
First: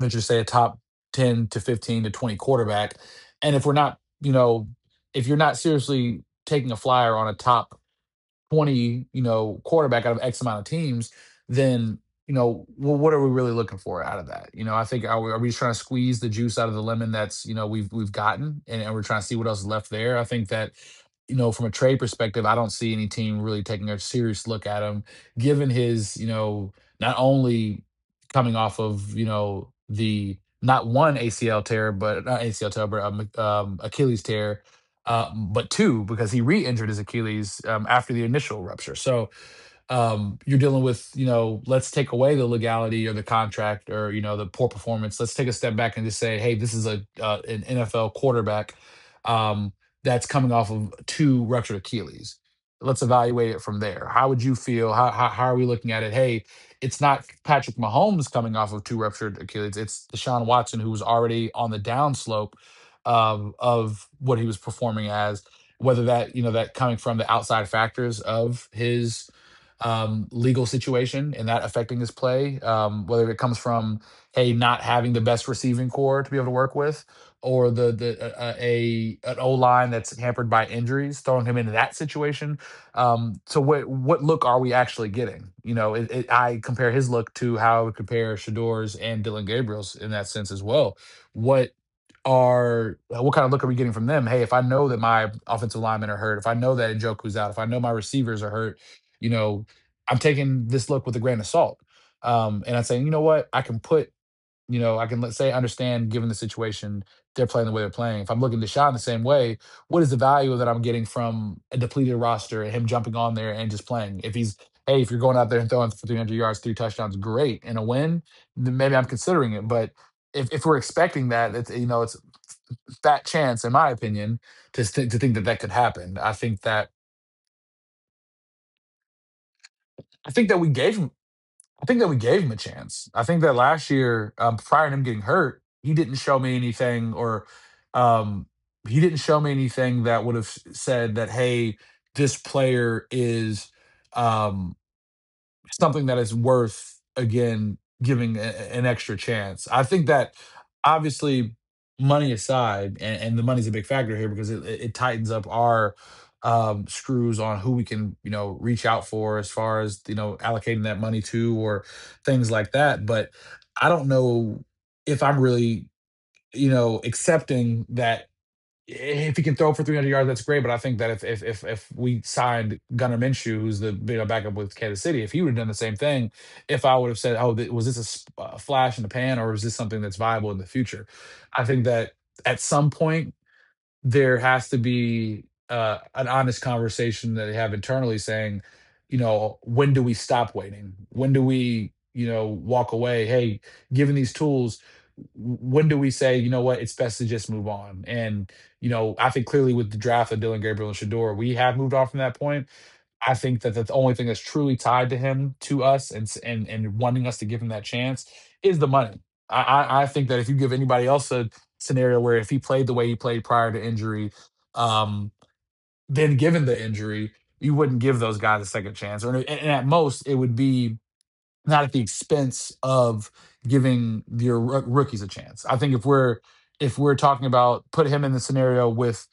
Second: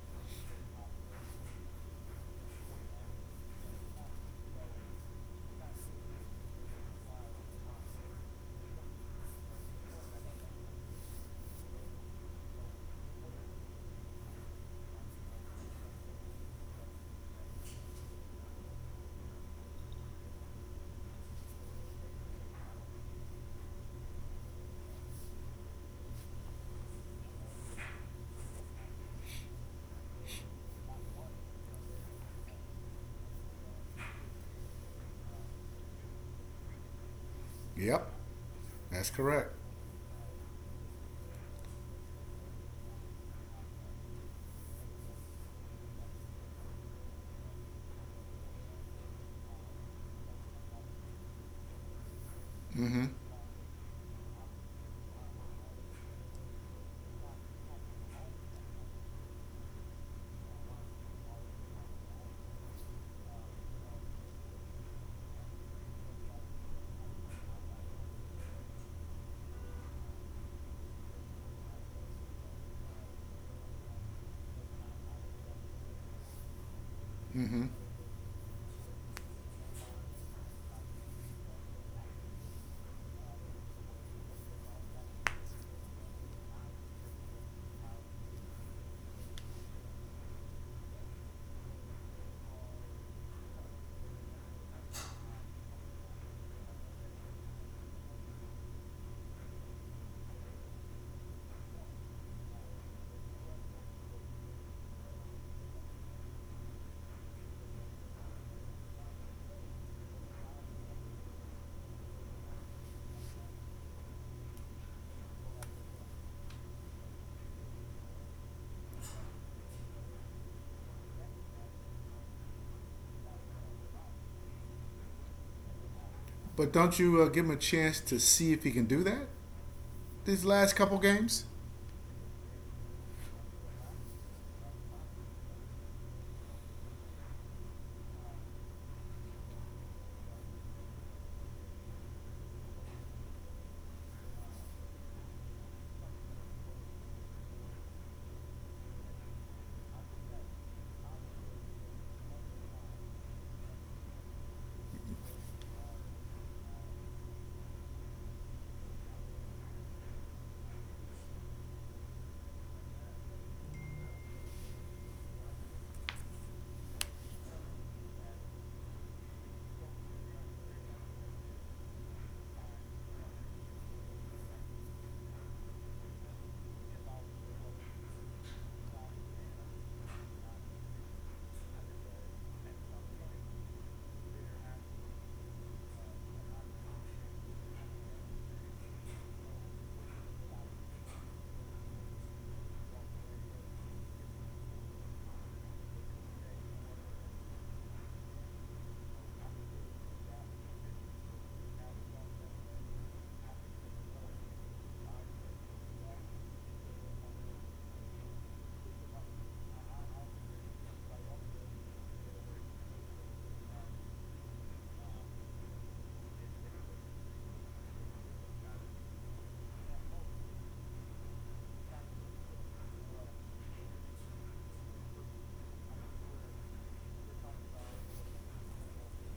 [SPEAKER 2] venture to say a top 10 to 15 to 20 quarterback. And if we're not, you know, if you're not seriously taking a flyer on a top 20, you know, quarterback out of X amount of teams, then, you know, well, what are we really looking for out of that? You know, I think are we just trying to squeeze the juice out of the lemon that's, you know, we've gotten and we're trying to see what else is left there. I think that, you know, from a trade perspective, I don't see any team really taking a serious look at him, given his, you know, not only coming off of, you know, the not one ACL tear, but not ACL tear, but Achilles tear, but two because he re-injured his Achilles
[SPEAKER 1] Yep,
[SPEAKER 2] after the initial rupture.
[SPEAKER 1] that's
[SPEAKER 2] So
[SPEAKER 1] correct.
[SPEAKER 2] you're dealing with, you know, let's take away the legality or the contract or, you know, the poor performance. Let's take a step back and just say, hey, this is a an NFL quarterback um, that's coming off of two ruptured Achilles. Let's
[SPEAKER 1] Mm-hmm.
[SPEAKER 2] evaluate it from there. How would you feel? How are we looking at it? Hey, it's not Patrick Mahomes coming off of two ruptured Achilles. It's Deshaun Watson, who was already on the downslope of what he was performing as. Whether that you know that coming from the outside factors of his legal situation and that affecting his play, whether it comes from hey not having the best receiving core to be able to work with,
[SPEAKER 1] Mm-hmm.
[SPEAKER 2] or the a an O line that's hampered by injuries, throwing him into that situation. So what look are we actually getting? You know, I compare his look to how I would compare Shador's and Dylan Gabriel's in that sense as well. What are what kind of look are we getting from them? Hey, if I know that my offensive linemen are hurt, if I know that Njoku's out, if I know my receivers are hurt, you know, I'm taking this look with a grain of salt. And I'm saying, you know what, I can put, you know, I can let's say understand given the situation they're playing the way they're playing. If I'm looking to shot the same way, what is the value that I'm getting from a depleted roster and him jumping on there and just playing? If he's hey, if you're going out there and throwing for 300 yards, three touchdowns, great, and a win, then maybe I'm considering it. But if we're expecting that, it's you know it's that chance, in my opinion, to think that that could happen.
[SPEAKER 1] But don't you give him a chance to see if he can do that
[SPEAKER 2] I
[SPEAKER 1] these
[SPEAKER 2] think that we
[SPEAKER 1] last
[SPEAKER 2] gave
[SPEAKER 1] couple
[SPEAKER 2] him.
[SPEAKER 1] games?
[SPEAKER 2] I think that we gave him a chance. I think that last year, prior to him getting hurt, he didn't show me anything, or um, he didn't show me anything that would have said that, hey, this player is. Um, something that is worth again giving an extra chance. I think that obviously money aside, and the money's a big factor here because it tightens up our screws on who we can you know reach out for as far as you know allocating that money to or things like that. But I don't know if I'm really you know accepting that if he can throw for 300 yards, that's great. But I think that if we signed Gunnar Minshew, who's the you know, backup with Kansas City, if he would have done the same thing, if I would have said, "Oh, was this a flash in the pan, or is this something that's viable in the future?" I think that at some point there has to be an honest conversation that they have internally saying, you know, when do we stop waiting? When do we, you know, walk away? Hey, given these tools, when do we say, you know what, it's best to just move on? And, you know, I think clearly with the draft of Dylan Gabriel and Shador, we have moved on from that point. I think that the only thing that's truly tied to him, to us, and and wanting us to give him that chance is the money. I think that if you give anybody else a scenario where if he played the way he played prior to injury, um, then given the injury, you wouldn't give those guys a second chance, or and at most it would be not at the expense of giving your rookies a chance. I think if we're talking about put him in the scenario with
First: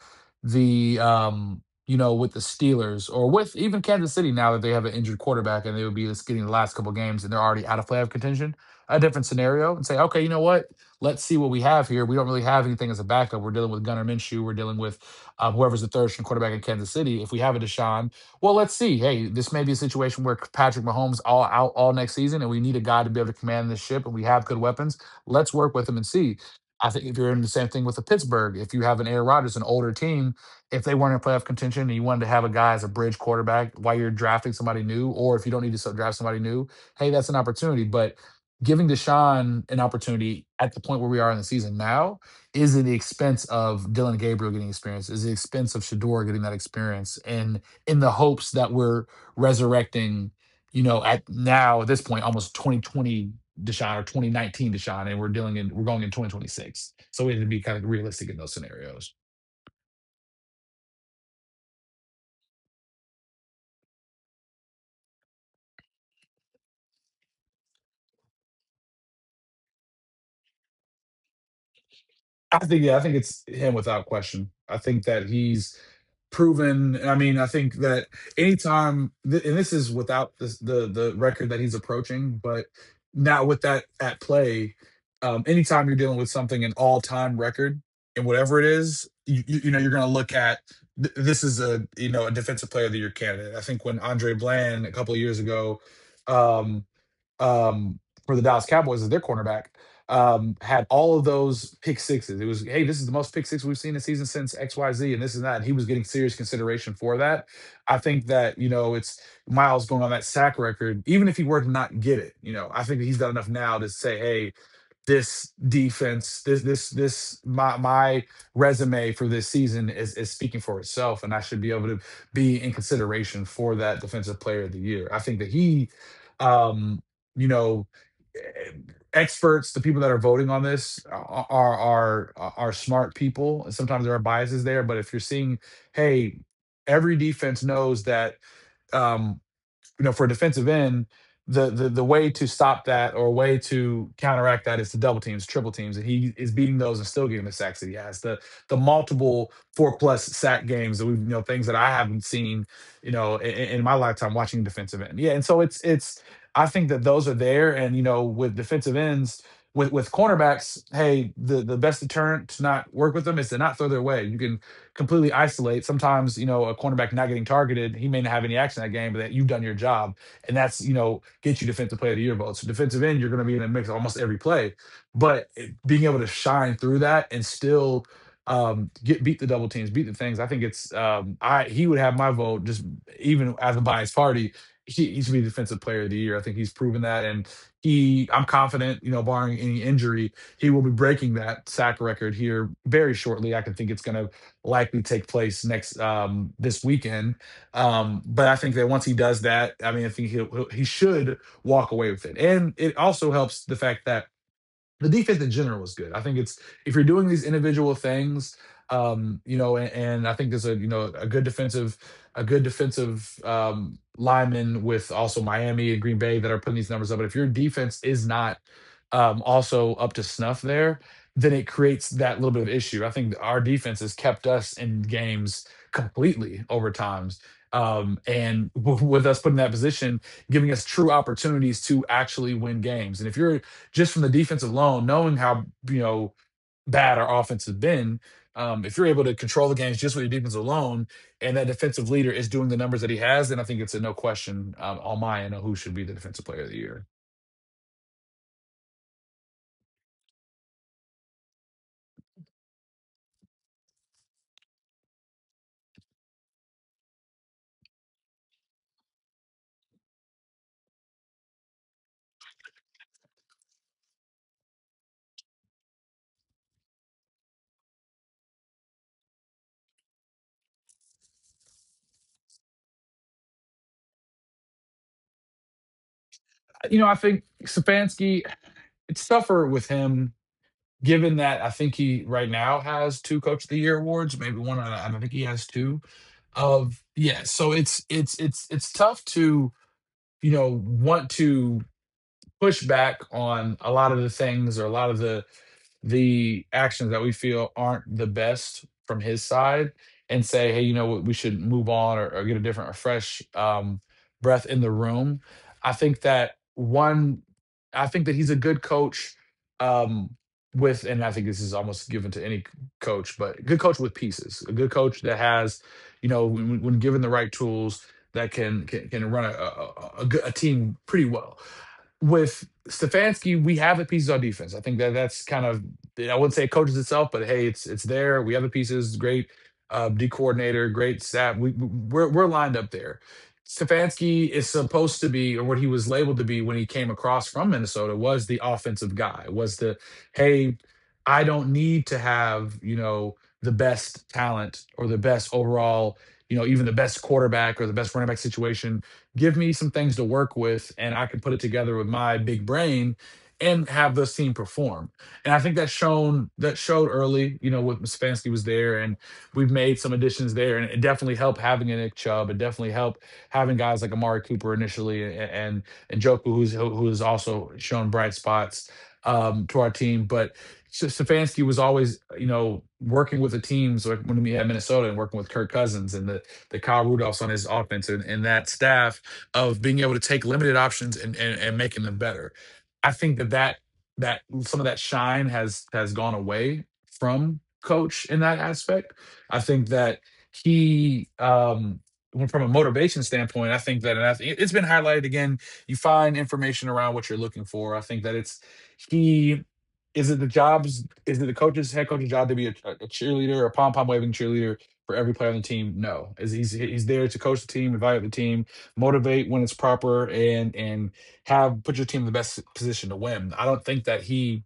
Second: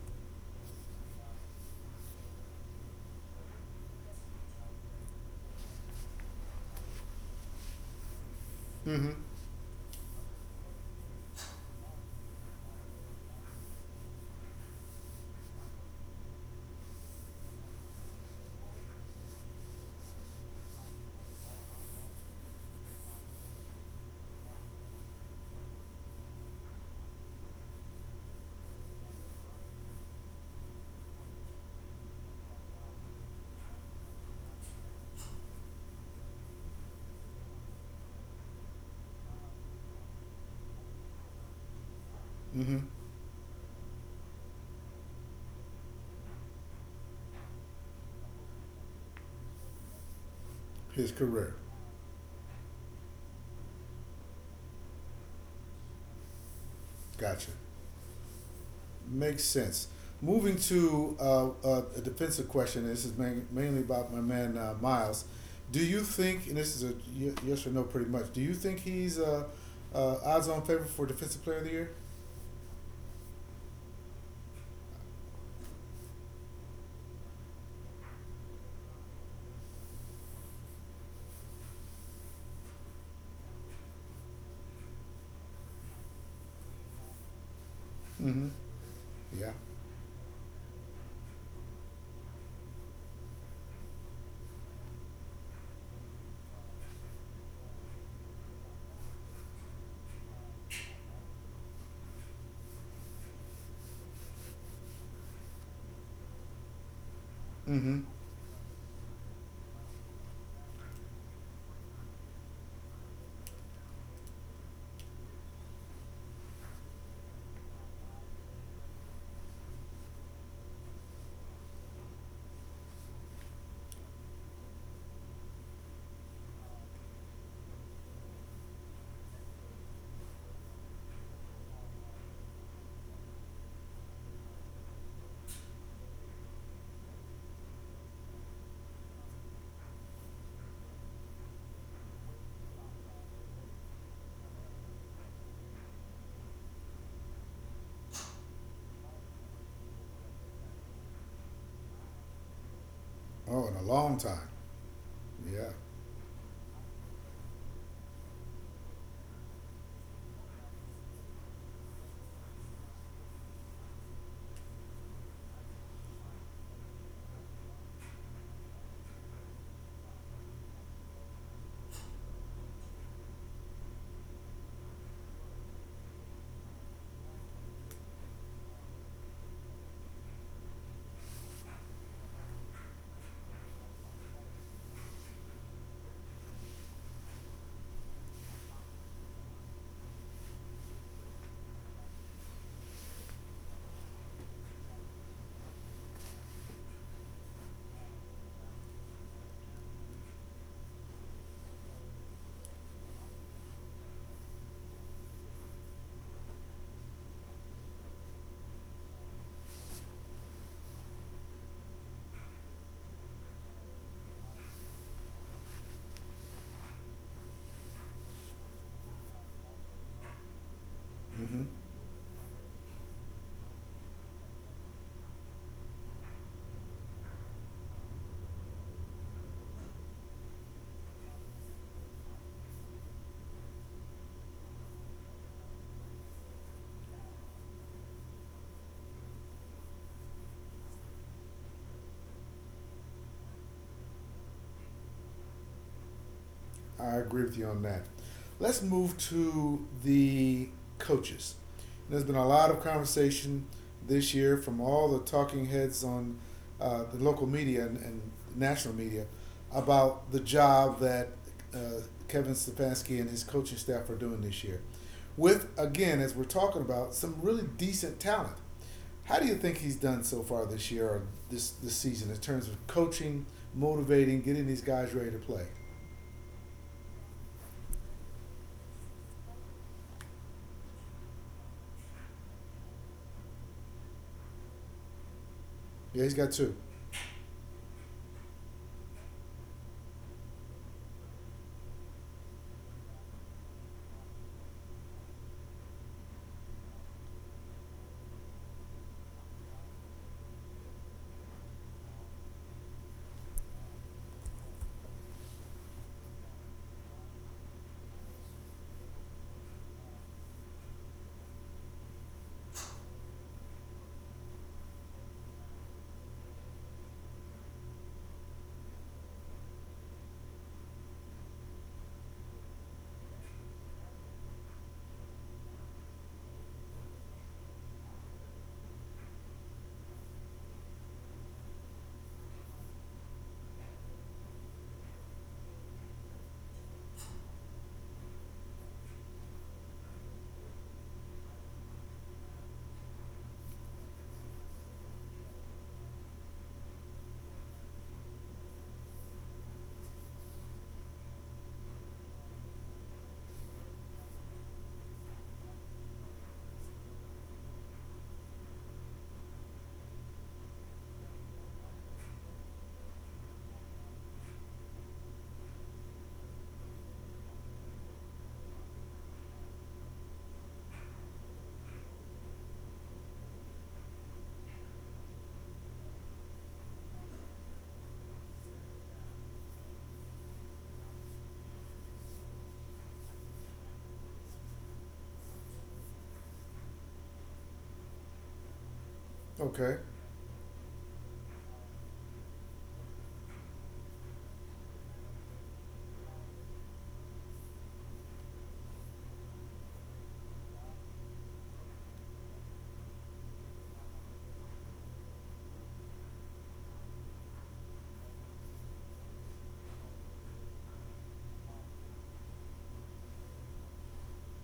[SPEAKER 2] the with the Steelers or with even Kansas City now that they have an injured quarterback and they would be just getting the last couple games and they're already out of playoff contention, a
[SPEAKER 1] Mm-hmm.
[SPEAKER 2] different scenario and say, okay, you know what? Let's see what we have here. We don't really have anything as a backup. We're dealing with Gunnar Minshew. We're dealing with whoever's the third string quarterback in Kansas City. If we have a Deshaun, well, let's see. Hey, this may be a situation where Patrick Mahomes all out all next season, and we need a guy to be able to command this ship, and we have good weapons. Let's work with him and see. I think if you're in the same thing with the Pittsburgh, if you have an Aaron Rodgers, an older team, if they weren't in playoff contention and you wanted to have a guy as a bridge quarterback while you're drafting somebody new, or if you don't need to draft somebody new, hey, that's an opportunity. But giving Deshaun an opportunity at the point where we are in the season now is
[SPEAKER 1] Mm-hmm.
[SPEAKER 2] at the expense of Dylan Gabriel getting experience, is the expense of Shador getting that experience. And in the hopes that we're resurrecting, you know,
[SPEAKER 1] His
[SPEAKER 2] at
[SPEAKER 1] career.
[SPEAKER 2] now at this point, almost 2020 Deshaun or 2019 Deshaun, and we're going in 2026. So we need to
[SPEAKER 1] Gotcha.
[SPEAKER 2] be kind of realistic in those scenarios.
[SPEAKER 1] Makes sense. Moving to a defensive question. This is mainly about my man Miles. Do you think, and this is a yes or no, pretty much. Do you think he's odds-on favorite for defensive player of the year?
[SPEAKER 2] I think yeah, I think it's him without question. I think that he's proven. I mean, I think that anytime, and this is without this, the record that he's approaching, but now with that at play. Anytime you're dealing with something an all time record and
[SPEAKER 1] Mm-hmm.
[SPEAKER 2] whatever it is,
[SPEAKER 1] Yeah.
[SPEAKER 2] you know you're going to look at this is a you know a defensive player of the year candidate. I think when Andre Bland a couple of years ago. Um, um, for the Dallas Cowboys as their cornerback, had all of those pick sixes. It was, hey, this is the most pick six we've seen this season since XYZ, and this and that. And he was getting serious consideration for that. I
[SPEAKER 1] Mm-hmm.
[SPEAKER 2] think that, you know, it's Miles going on that sack record, even if he were to not get it, you know, I think that he's done enough now to say, hey, this defense, this my resume for this season is speaking for itself, and I should be able to be in consideration for that defensive player of the year. I think that he, um, you know, eh, experts, the people that are voting on this are smart people. And sometimes there are biases there, but if you're seeing, hey, every defense knows that. um, you know, for a defensive end, the way to stop that or a way to counteract that is to double teams, triple teams, and he is beating those and still getting the sacks that he has. The multiple four plus sack games that we you know things that I haven't seen you know in,
[SPEAKER 1] Oh, in a
[SPEAKER 2] in my
[SPEAKER 1] long
[SPEAKER 2] lifetime
[SPEAKER 1] time.
[SPEAKER 2] watching defensive end. Yeah, and so
[SPEAKER 1] Yeah.
[SPEAKER 2] it's I think that those are there, and you know with defensive ends. With cornerbacks, hey, the best deterrent to not work with them is to not throw their way. You can completely isolate. Sometimes, you know, a cornerback not getting targeted, he may not have any action that game, but that you've done your job. And that's, you know, get you defensive player of the year votes. So defensive end, you're going to be in a mix almost every play. But being able to shine through that and still get beat the double teams, beat the things. I think it's I he would have my vote just even as a biased party. He should be defensive player of the year. I think he's proven that and he I'm confident, you know, barring any injury, he will be breaking that sack record here very shortly. I can think it's going to likely take place next this weekend. But I think that once he does that, I mean, I think he should walk away with it. And it also helps the fact that the defense in general is good. I think it's if you're doing these individual things, and I think there's a you know a good defensive lineman with also Miami and Green Bay that are putting these numbers up. But if your defense is not also up to snuff there, then
[SPEAKER 1] Mm-hmm.
[SPEAKER 2] it creates that little bit of issue. I think our defense has kept us in games completely over times. And *laughs* with us put in that position, giving us true opportunities to actually win games. And if you're just from the defense alone, knowing how you know bad our offense has been, if you're able to control the games just with your defense alone, and that defensive leader is doing the numbers that he has, then I think it's a no question on my end of who should be the defensive player of the year.
[SPEAKER 1] I agree with you on that. Let's move to the coaches. There's been a lot of conversation this year from all the talking heads on the local media and national media about the job that uh, Kevin Stefanski and his coaching staff are doing this year. With, again, as we're talking about, some really decent talent. How do you think he's done so far this year or this season in terms of coaching, motivating, getting these guys ready to play?
[SPEAKER 2] You know, I think Stefanski, it's tougher with him. Given that I think he right now has two Coach of the Year awards, maybe one, I don't think he has two.
[SPEAKER 1] Yeah, he's got two.
[SPEAKER 2] Of yeah, so it's tough to you know want to pushback on a lot of the things or a lot of the actions that we feel aren't the best from his side and say hey you know what we should move on or get a different or fresh breath in the room. I think that one, I think that he's a good coach, um, with and I think this is almost given to any coach but a good coach with pieces a good coach that has you know when given the right tools that can run a team pretty well. With Stefanski, we have the pieces on defense. I think that that's kind of I wouldn't say it coaches itself, but hey, it's there. We have the pieces. Great D coordinator, great staff. We're lined up there. Stefanski is supposed to be, or what he was labeled to be when he came across from Minnesota, was the offensive guy. Was the hey, I don't need to have you know the best talent or the best overall, you know, even the best quarterback or the best running back situation. Give me some things to work with and I can put it together with my big brain and have this team perform. And I think that's shown that showed early, you know, with Stefanski was there and we've made some additions there. And it definitely helped having a Nick Chubb. It definitely helped having guys like Amari Cooper initially and and Joku who's who has also shown bright spots to our team. But Stefanski was always, you know, working with the teams like when we had Minnesota and working with Kirk Cousins and the Kyle Rudolphs on his offense and that staff of being able to take limited options and making them better. I think that that some of that shine has gone away from coach in that aspect. I think
[SPEAKER 1] Okay.
[SPEAKER 2] that he from a motivation standpoint, I think that and I think it's been highlighted again. You find information around what you're looking for. I think that it's he is it the jobs is it the coach's head coach's job to be a cheerleader, a pom pom waving cheerleader for every player on the team? No, is he's there to coach the team, evaluate the team, motivate when it's proper, and have put your team in the best position to win. I don't think that he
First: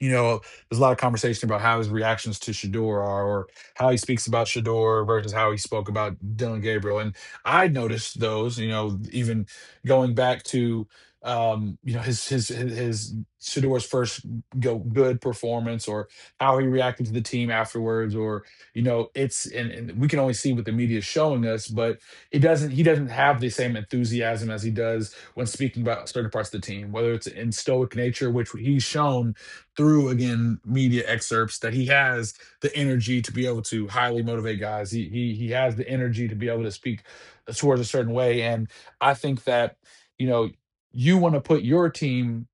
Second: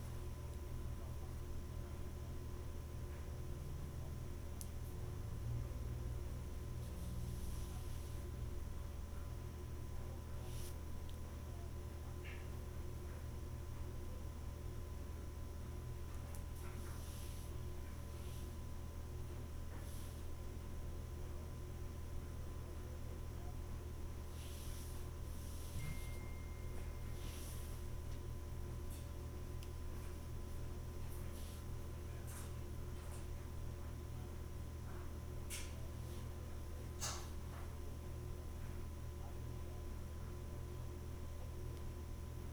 [SPEAKER 2] you know, there's a lot of conversation about how his reactions to Shador are, or how he speaks about Shador versus how he spoke about Dylan Gabriel. And I noticed those, you know, even going back to, you know, his Shador's first go good performance, or how he reacted to the team afterwards, or you know, it's and we can only see what the media is showing us, but it doesn't. He doesn't have the same enthusiasm as he does when speaking about certain parts of the team, whether it's in stoic nature, which he's shown through again media excerpts that he has the energy to be able to highly motivate guys. He has the energy to be able to speak towards a certain way, and I think that you know you want to put your team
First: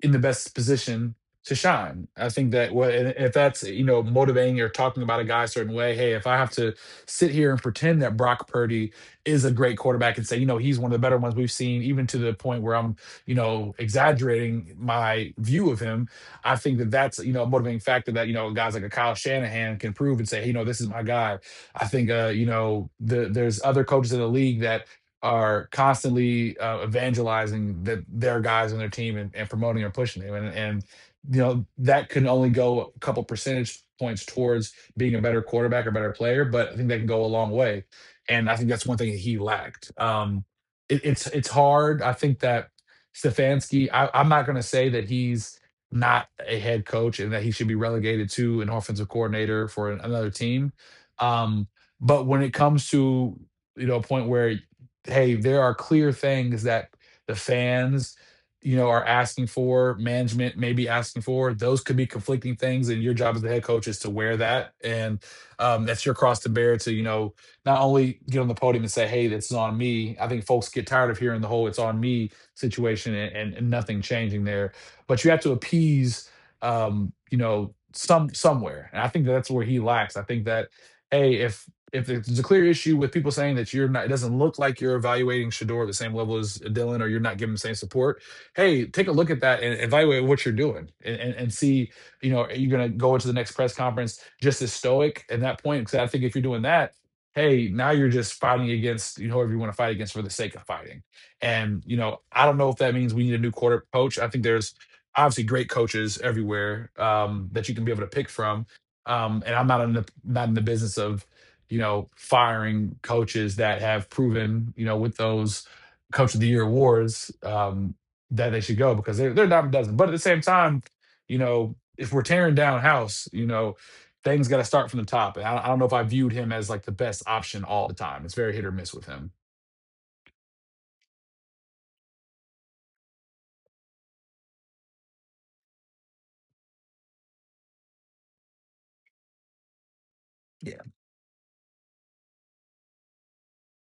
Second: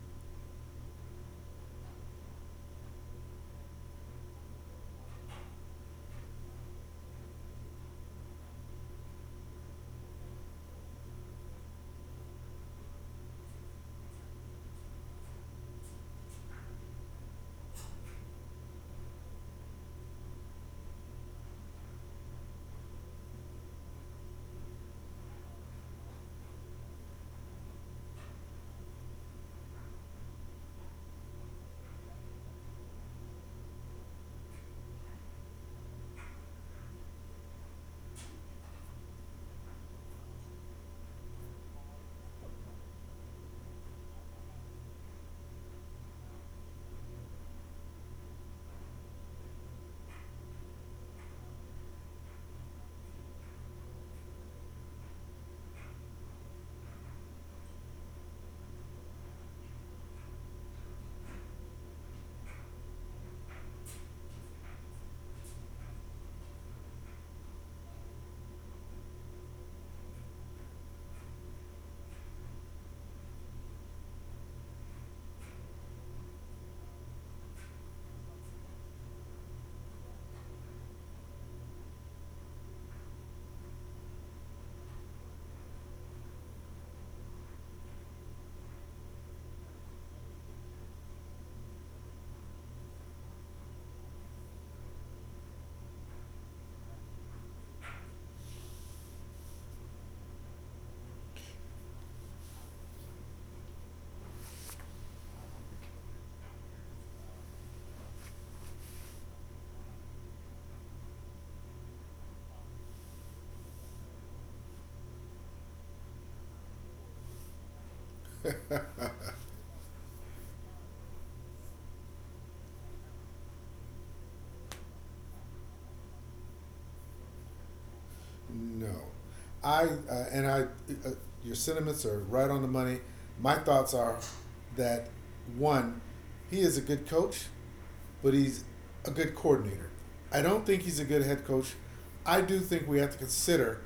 [SPEAKER 2] in the best position to shine. I think that what if that's you know motivating or talking about a guy a certain way, hey, if I have to sit here and pretend that Brock Purdy is a great quarterback and say, you know, he's one of the better ones we've seen, even to the point where I'm, you know, exaggerating my view of him, I think that that's you know a motivating factor that you know guys like a Kyle Shanahan can prove and say, hey, you know, this is my guy. I think you know the, there's other coaches in the league that are constantly evangelizing that their guys on their team and promoting or pushing them. And you know that can only go a couple percentage points towards being a better quarterback or better player, but I think that can go a long way. And I think that's one thing that he lacked. It's hard. I think that Stefanski. I'm not going to say that he's not a head coach and that he should be relegated to an offensive coordinator for another team. Um, but when it comes to you know a point where hey, there are clear things that the fans, you know, are asking for, management may be asking for. Those could be conflicting things, and your job as the head coach is to wear that, and that's your cross to bear. To you know, not only get on the podium and say, "Hey, this is on me." I think folks get tired of hearing the whole "it's on me" situation and nothing changing there. But you have to appease, you know, somewhere, and I think that's where he lacks. I think that. Hey, if there's a clear issue with people saying that you're not, it doesn't look like you're evaluating Shador at the same level as Dylan, or you're not giving the same support. Hey, take a look at that and evaluate what you're doing, and see, you know, are you going to go into the next press conference just as stoic at that point? Because I think if you're doing that, hey, now you're just fighting against you know whoever you want to fight against for the sake of fighting. And you know, I don't know if that means we need a new quarter coach. I think there's obviously great coaches everywhere that you can be able to pick from and I'm not in the business of firing coaches that have proven, you know, with those coach of the year awards that they should go because they're a dime a dozen. But at the same time, you know, if we're tearing down house, you know, things got to start from the top. And I don't know if I viewed him as like the best option all the time. It's very hit or
[SPEAKER 1] No.
[SPEAKER 2] miss with him.
[SPEAKER 1] I, uh, and I, uh, your sentiments are right on the money. My thoughts are that, one, he is a good coach, but he's a good coordinator. I don't
[SPEAKER 2] Yeah.
[SPEAKER 1] think he's a good head coach. I do think we have to consider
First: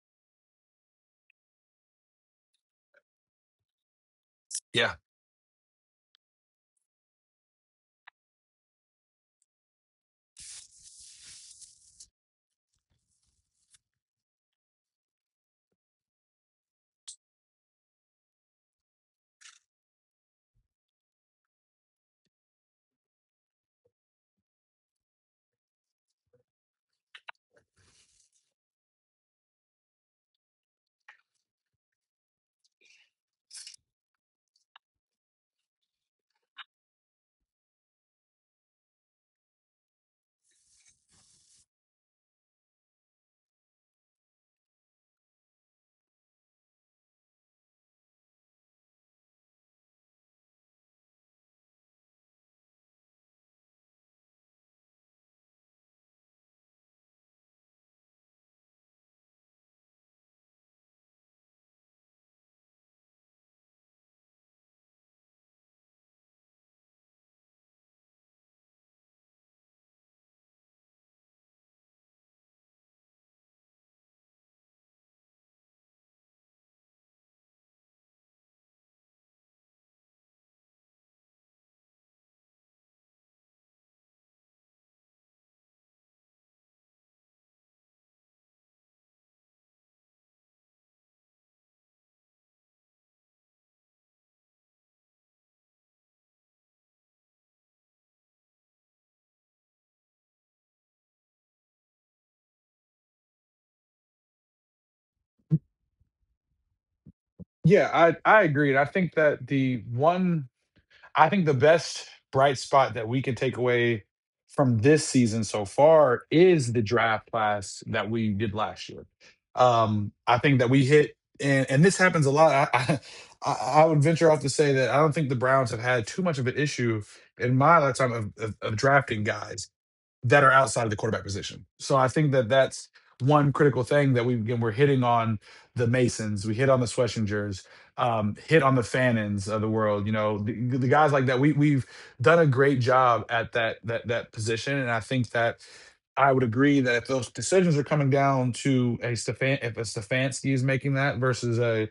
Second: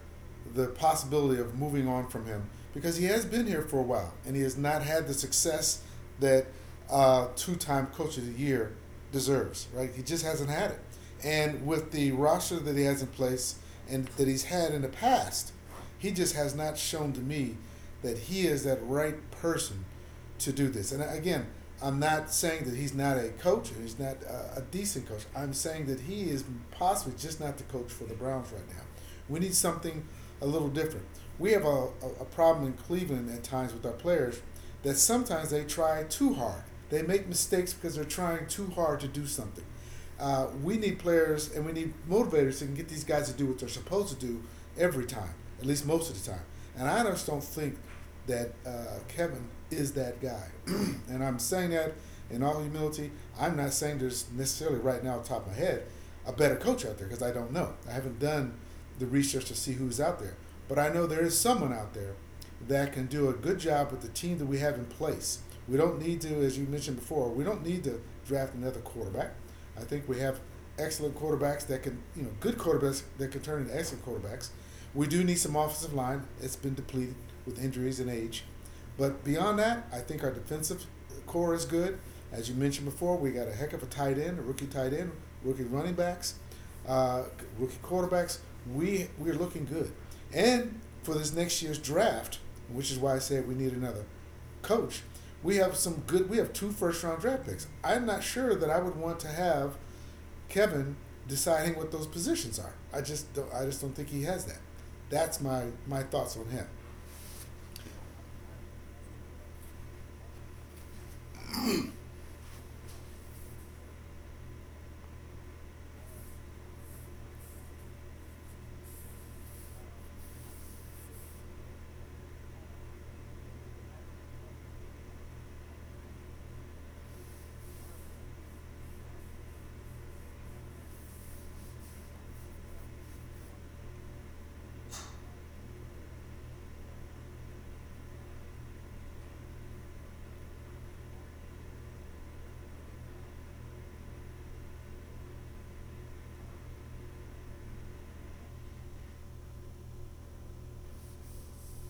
[SPEAKER 1] the possibility of moving on from him because he has been here for a while and he has not
[SPEAKER 2] Yeah.
[SPEAKER 1] had the success that two-time coach of the year deserves. Right, he just hasn't had it. And with the roster that he has in place and that he's had in the past, he just has not shown to me that he is that right person to do this. And again, I'm not saying that he's not a coach or he's not a decent coach. I'm saying that he is possibly just not the coach for the Browns right now. We need something a little different. We have a problem in Cleveland at times with our players that sometimes they try too hard. They make mistakes because they're trying too hard to do something. We need players and we need motivators that can get these guys to do what they're supposed to do every time, at least most of the time. And I just don't think that Kevin is that guy. *clears throat* And I'm saying that in all humility. I'm not saying there's necessarily right now, off the top of my head, a better coach out there because I don't know. I haven't done the research to see who's out there. But I know there is someone out there that can do a good job with the team that we have in place. We don't need to, As you mentioned before, we don't need to draft another quarterback. I think we have excellent quarterbacks that can, you know, good quarterbacks that can turn into excellent quarterbacks. We do need some offensive line. It's been depleted with injuries and age. But beyond that, I think our defensive core is good. As you mentioned before, we got a heck of a tight end, a rookie tight end, rookie running backs uh, rookie quarterbacks, we're looking good. And for this next year's draft, which is why I said we need another coach, we have some good. We have two first round draft picks. I'm not sure that I would want to have Kevin deciding what those positions are. I just don't think he has that. That's my thoughts on him.
[SPEAKER 2] Yeah, I agree. And I think that the one I think the best bright spot that we can take away from this season so far is the draft class that we did last year. I think that we hit, and this happens a lot. I, I would venture off to say that I don't think the Browns have had too much of an issue in my lifetime of drafting guys that are outside of the quarterback position. So I think that that's one critical thing that we again we're hitting on the Masons, we hit on the Schwessingers, hit on the Fannons of the world. You know, the guys like that. We we've done a great job at that that position, and I think that. I would agree that if those decisions are coming down to a Stefan, if a Stefanski is making that versus a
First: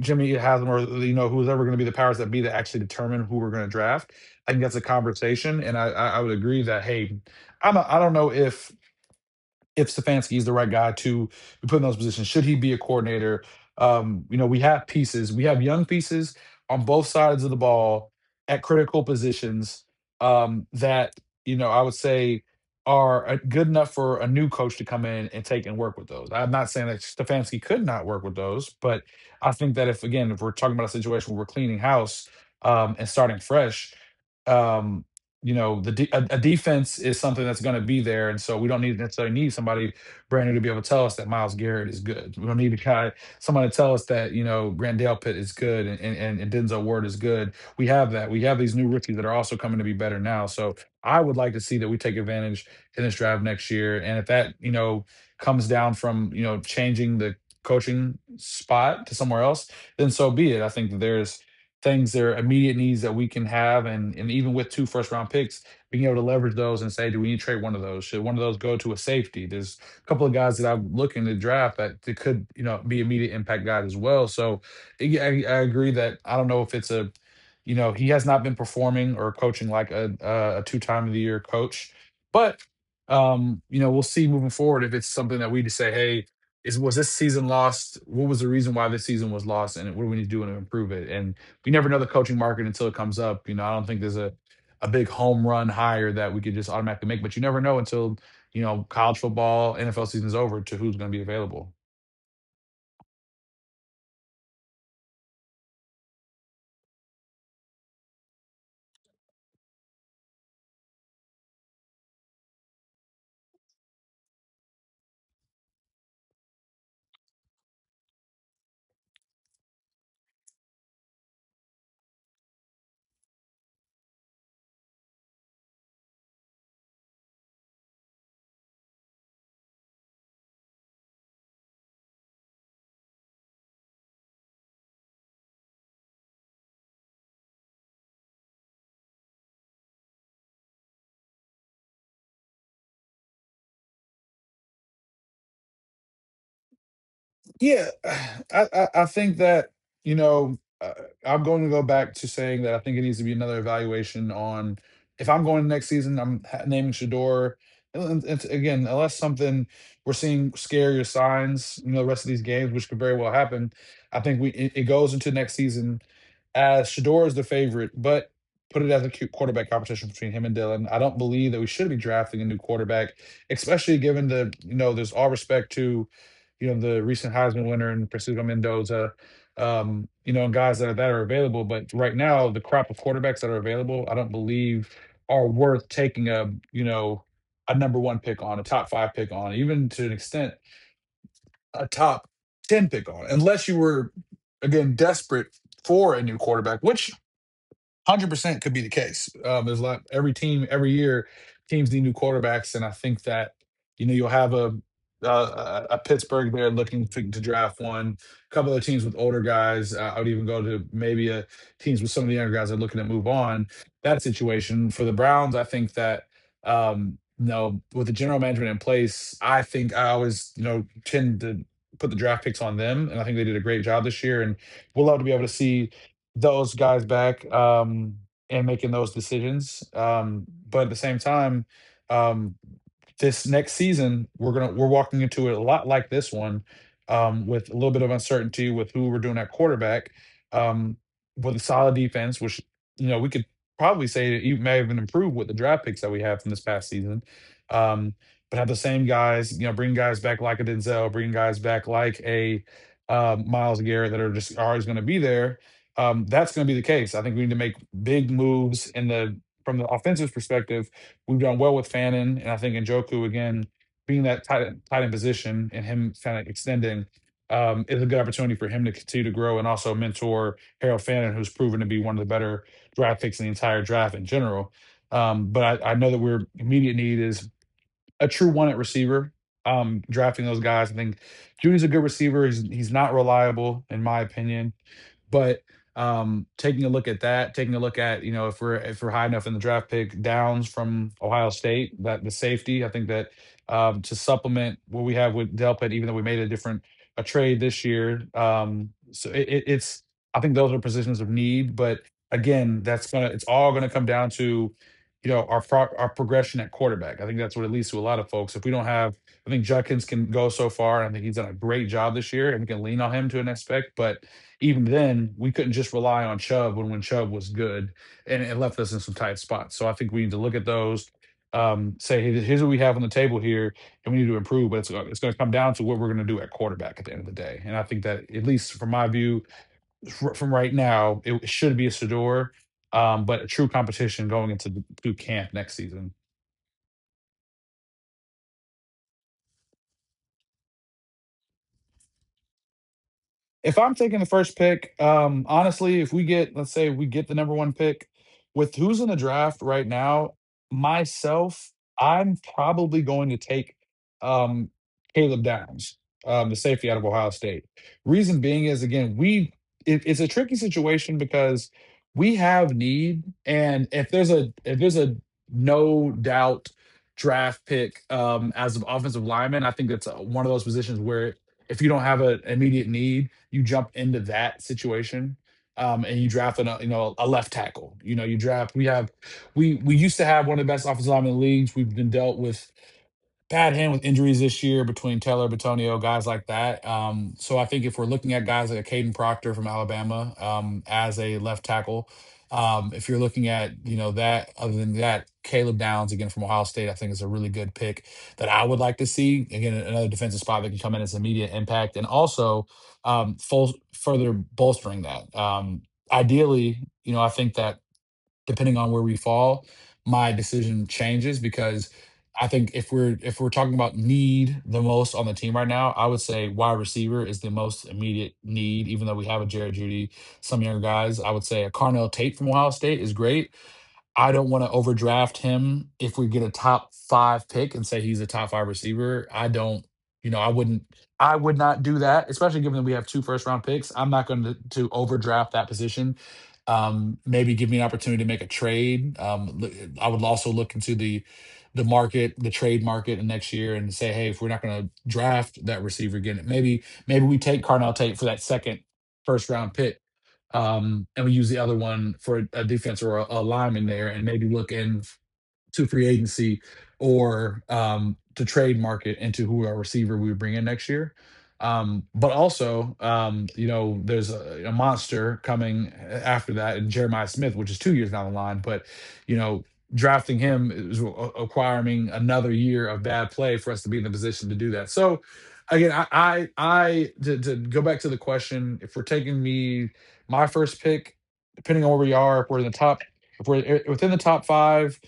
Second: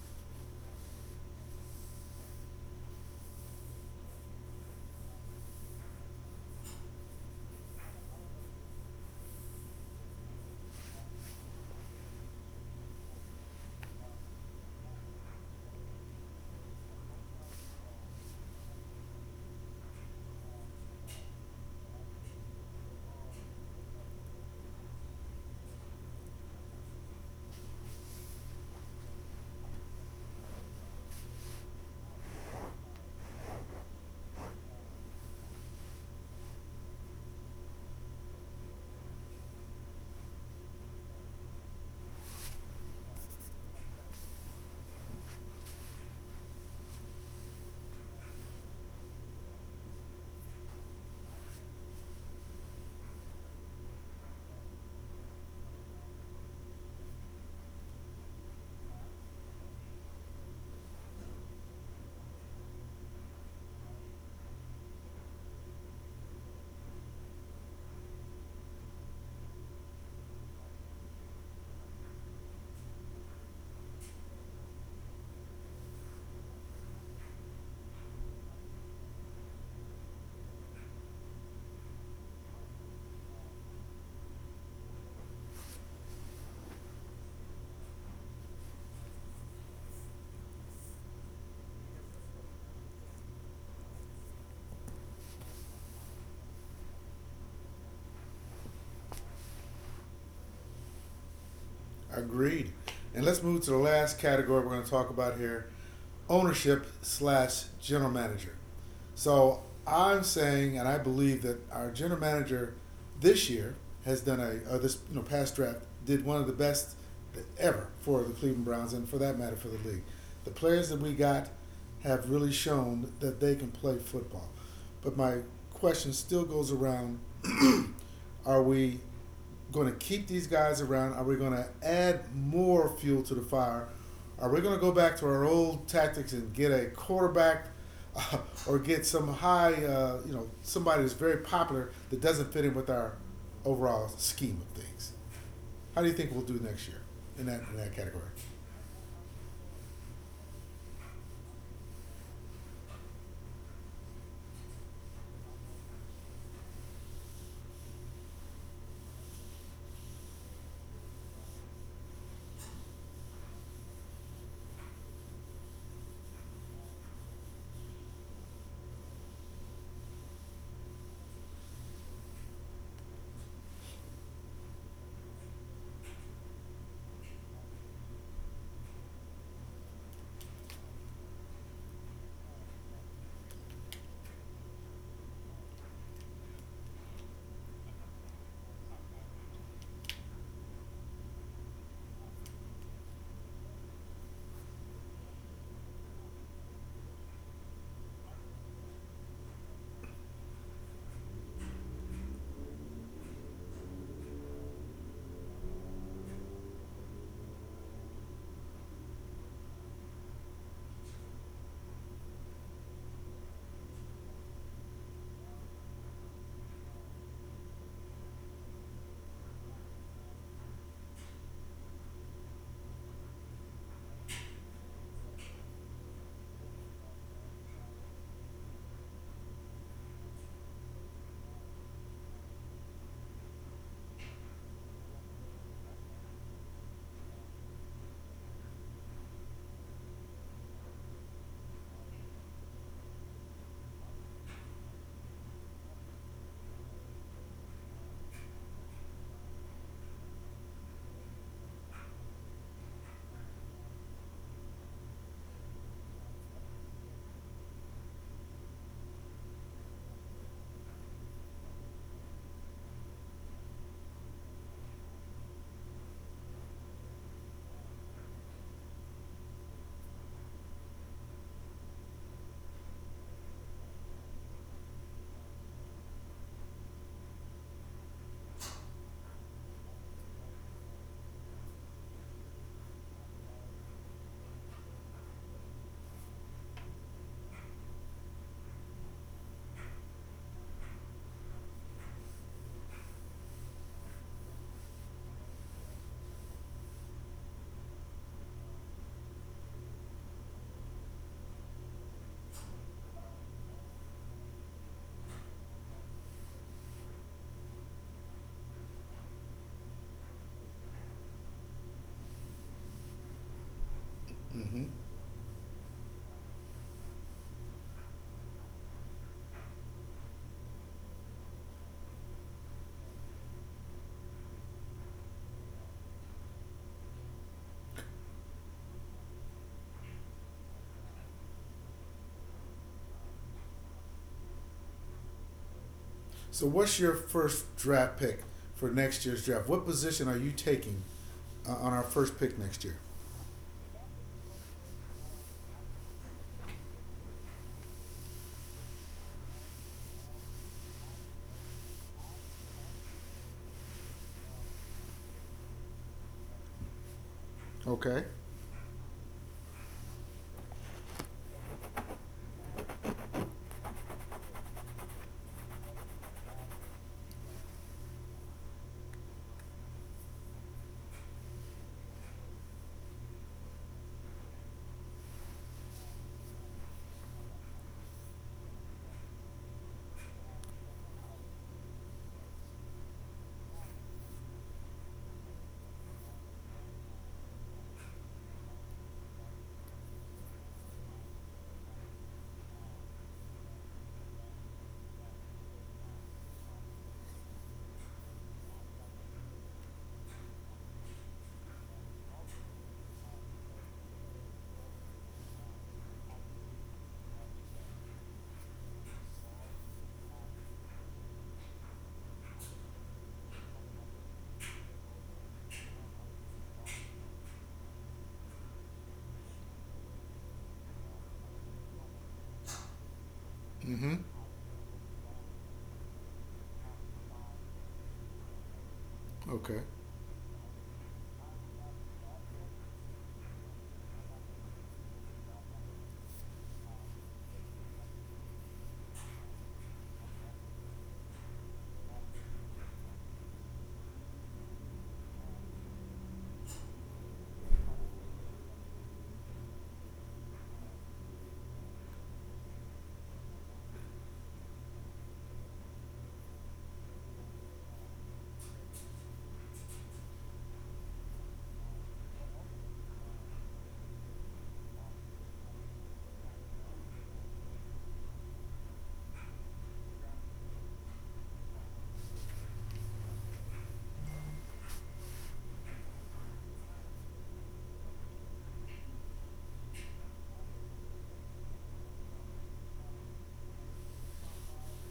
[SPEAKER 2] Jimmy Haslam or you know who's ever going to be the powers that be that actually determine who we're going to draft, I think that's a conversation, and I would agree that hey, I am not I don't know if Stefanski is the right guy to be put in those positions. Should he be a coordinator? You know, we have pieces. We have young pieces on both sides of the ball at critical positions that you know I would say are good enough for a new coach to come in and take and work with those. I'm not saying that Stefanski could not work with those, but I think that if again if we're talking about a situation where we're cleaning house and starting fresh. um, you know a defense is something that's going to be there, and so we don't need somebody brand new to be able to tell us that Miles Garrett is good. We don't need to kind of, somebody to tell us that you know Grandale Pitt is good and Denzel Ward is good. We have that. We have these new rookies that are also coming to be better now. So I would like to see that we take advantage in this draft next year, and if that you know comes down from you know changing the coaching spot to somewhere else, then so be it. I think that there's things that are immediate needs that we can have. And Even with two first round picks, being able to leverage those and say, do we need to trade one of those? Should one of those go to a safety? There's a couple of guys that I'm looking to draft that could, you know, be immediate impact guys as well. So yeah, I agree that I don't know if it's a, you know, he has not been performing or coaching like a two time of the year coach, but you know, we'll see moving forward if it's something that we just say, hey, is was this season lost? What was the reason why this season was lost? And what do we need to do to improve it? And you never know the coaching market until it comes up. You know, I don't think there's a big home run hire that we could just automatically make, but you never know until you know college football, NFL season's over to who's going to be available.
[SPEAKER 1] Agreed. And let's move to the last category we're going to talk about here, ownership slash general manager. So I'm saying, and I believe that our general manager this year has done a, or this, you know, past draft, did one of the best ever for the Cleveland Browns and for that matter for the league. The players that we got have really shown that they can play football. But my question still goes around, *clears throat* are we going to keep these guys around? Are we going to add more fuel to the fire? Are we going to go back to our old tactics and get a quarterback uh, or get some high, you know, somebody that's very popular that doesn't fit in with our overall scheme of things? How do you think we'll do next year in
[SPEAKER 2] Yeah,
[SPEAKER 1] that
[SPEAKER 2] *sighs*
[SPEAKER 1] category?
[SPEAKER 2] I think that, you know, uh, I'm going to go back to saying that I think it needs to be another evaluation on if I'm going next season, I'm naming Shador. Again, unless something we're seeing scarier signs, you know, the rest of these games, which could very well happen, I think we it goes into next season as Shador is the favorite, but put it as a quarterback competition between him and Dylan. I don't believe that we should be drafting a new quarterback, especially given the, you know, there's all respect to you know, the recent Heisman winner and Francisco Mendoza, you know, and guys that are available. But right now, the crop of quarterbacks that are available, I don't believe are worth taking a, you know, a number one pick on, a top five pick on, even to an extent, a top 10 pick on, unless you were, again, desperate for a new quarterback, which 100% could be the case. There's a lot. Every team, every year, teams need new quarterbacks, and I think that you know you'll have a Pittsburgh there looking to draft one. A couple of teams with older guys. I would even go to maybe a teams with some of the younger guys that are looking to move on. That situation for the Browns, I think that. You know, with the general management in place, I think I always, you know, tend to put the draft picks on them, and I think they did a great job this year. And we'll love to be able to see those guys back and making those decisions. But at the same time, um, this next season we're walking into it a lot like this one, with a little bit of uncertainty with who we're doing at quarterback, um, with a solid defense, which you know we could probably say that you may even improve with the draft picks that we have from this past season. Um, but have the same guys, you know, bring guys back like a Denzel, bring guys back like a Miles Garrett that are just always going to be there that's going to be the case. I think we need to make big moves in the from the offensive perspective. We've done well with Fannin, and I think Njoku again being that tight end position and him kind of extending is a good opportunity for him to continue to grow and also mentor Harold Fannin, who's proven to be one of the better draft picks in the entire draft in general. But I know that we're immediate need is a true one at receiver. Drafting those guys, I think Judy's a good receiver. He's not reliable in my opinion. But taking a look at that, taking a look at you know if we're high enough in the draft pick, Downs from Ohio State, that the safety, I think that to supplement what we have with Delpit, even though we made a different a trade this year, so it's I think those are positions of need. But again, that's gonna it's all gonna come down to our progression at quarterback. I think that's what it leads to a lot of folks. If we don't have, I think Judkins can go so far, and I think he's done a great job this year, and we can lean on him to an aspect, but
[SPEAKER 1] Hmm.
[SPEAKER 2] even then, we couldn't just rely on Chubb when Chubb was good, and it left us in some tight spots. So I think we need to look at those, say, "Hey, here's what we have on the table here, and we need to improve." But it's it's going to come down to what we're going to do at quarterback at the end of the day. And I think that at least from my view, from right now, it should be a Sador, but a true competition going into the to camp next season.
[SPEAKER 1] So, what's your first draft pick for next year's draft? What position are you taking on our first pick next year?
[SPEAKER 2] If I'm taking the first pick, honestly, if we get, let's say we get the number one pick with who's in the draft right now, myself, I'm probably going to take um, Caleb Downs, the safety out of Ohio State.
[SPEAKER 1] Okay.
[SPEAKER 2] Reason being is, again, we, it's a tricky situation because we have need. And if there's a no doubt draft pick as an offensive lineman, I think that's one of those positions where if you don't have an immediate need, you jump into that situation, and you draft a left tackle. You know you draft. We have we used to have one of the best offensive linemen in the leagues. We've been dealt with Pat Hen with injuries this year between Taylor, Batonio, guys like that. So I think if we're looking at guys like a Caden Proctor from Alabama as a left tackle, if you're looking at that, other than that, Caleb Downs again from Ohio State, I think is a really good pick that I would like to see. Again, another defensive spot that can come in as immediate impact, and also further bolstering that. Ideally, you know, I think that depending on where we fall, my decision changes because I think if we're talking about need the most on the team right now, I would say wide receiver is the most immediate need. Even though we have a Jared Judy, some younger guys, I would say a Carnell Tate from Ohio State is great.
[SPEAKER 1] Mm-hmm.
[SPEAKER 2] I don't want to overdraft him if we get a top five pick and say he's a top five receiver. I
[SPEAKER 1] Okay.
[SPEAKER 2] don't, you know, I wouldn't, I would not do that, especially given that we have two first round picks. I'm not going to overdraft that position. Maybe give me an opportunity to make a trade. I would also look into the market, the trade market in next year and say, hey, if we're not going to draft that receiver again, maybe we take Carnell Tate for that second first round pick, and we use the other one for a defense or a lineman there, and maybe look in to free agency or to trade market into who our receiver we would bring in next year. But also, you know, there's a monster coming after that in Jeremiah Smith, which is 2 years down the line. But, you know, drafting him is acquiring another year of bad play for us to be in the position to do that. So, again, to go back to the question, if we're taking me my first pick, depending on where we are, if we're in the top, if we're within the top five,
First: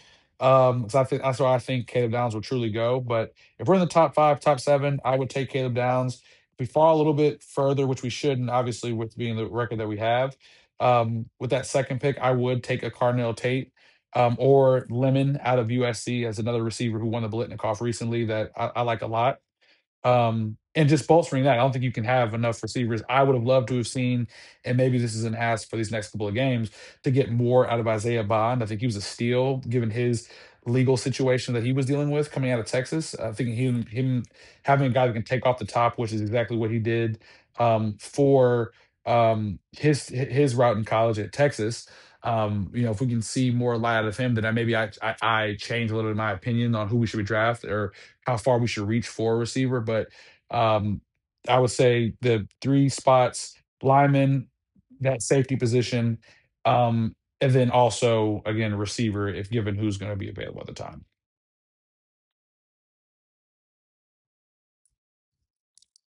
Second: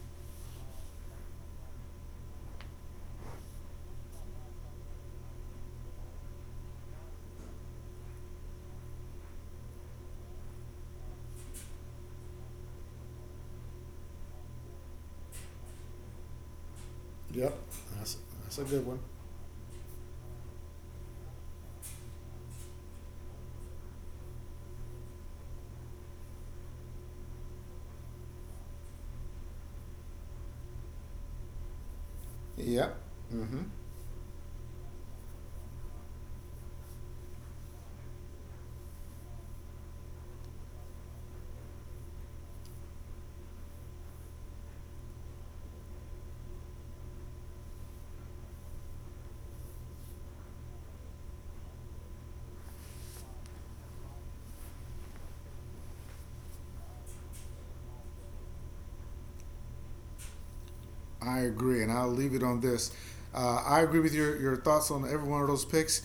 [SPEAKER 2] because I think that's where I think Caleb Downs will truly go. But if we're in the top five, top seven, I would take Caleb Downs. If we fall a little bit further, which we shouldn't, obviously, with being the record that we have, with that second pick, I would take a Cardinal Tate, or Lemon out of USC as another receiver who won the
[SPEAKER 1] Yep.
[SPEAKER 2] Blitnikoff
[SPEAKER 1] That's,
[SPEAKER 2] recently that
[SPEAKER 1] that's a
[SPEAKER 2] I
[SPEAKER 1] good one.
[SPEAKER 2] like a lot, and just bolstering that. I don't think you can have enough receivers. I would have loved to have seen, and maybe this is an ask for these next couple of games to get more out of Isaiah Bond. I think he was a steal given his legal situation that he was dealing with coming out of
[SPEAKER 1] Yep.
[SPEAKER 2] Texas. I think
[SPEAKER 1] Mm-hmm.
[SPEAKER 2] him having a guy that can take off the top, which is exactly what he did, for his route in college at Texas. You know, if we can see more light out of him, then I maybe I change a little bit of my opinion on who we should be draft or how far we should reach for a receiver. But um, I would say the three spots, lineman, that safety position, um, and then also again receiver, if given who's going to be available at the time.
[SPEAKER 1] I agree, and I'll leave it on this. I agree with your thoughts on every one of those picks.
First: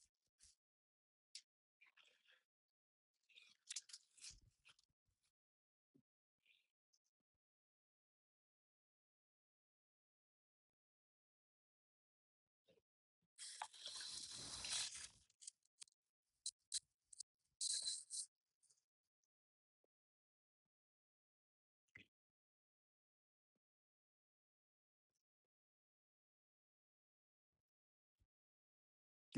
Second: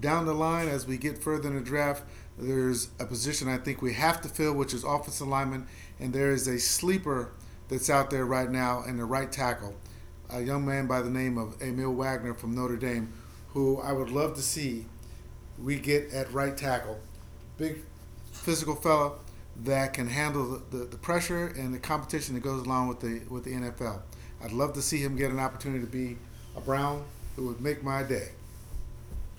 [SPEAKER 1] Down the line, as we get further in the draft, there's a position I think we have to fill, which is offensive lineman, and there is a sleeper that's out there right now in the right tackle, a young man by the name of Emil Wagner from Notre Dame, who I would love to see we get at right tackle. Big physical fella that can handle the pressure and the competition that goes along with the NFL. I'd love to see him get an opportunity to be a Brown. It would make my day.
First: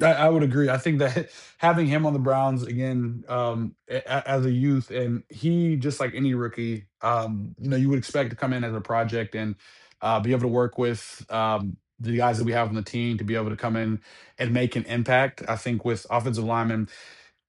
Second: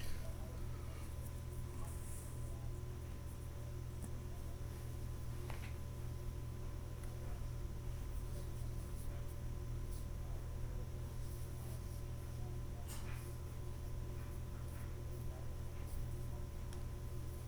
[SPEAKER 2] I would agree. I think that *laughs* having him on the Browns again, as a youth, and he just like any rookie, you know, you would expect to come in as a project and be able to work with the guys that we have on the team to be able to come in and make an impact. I think with offensive linemen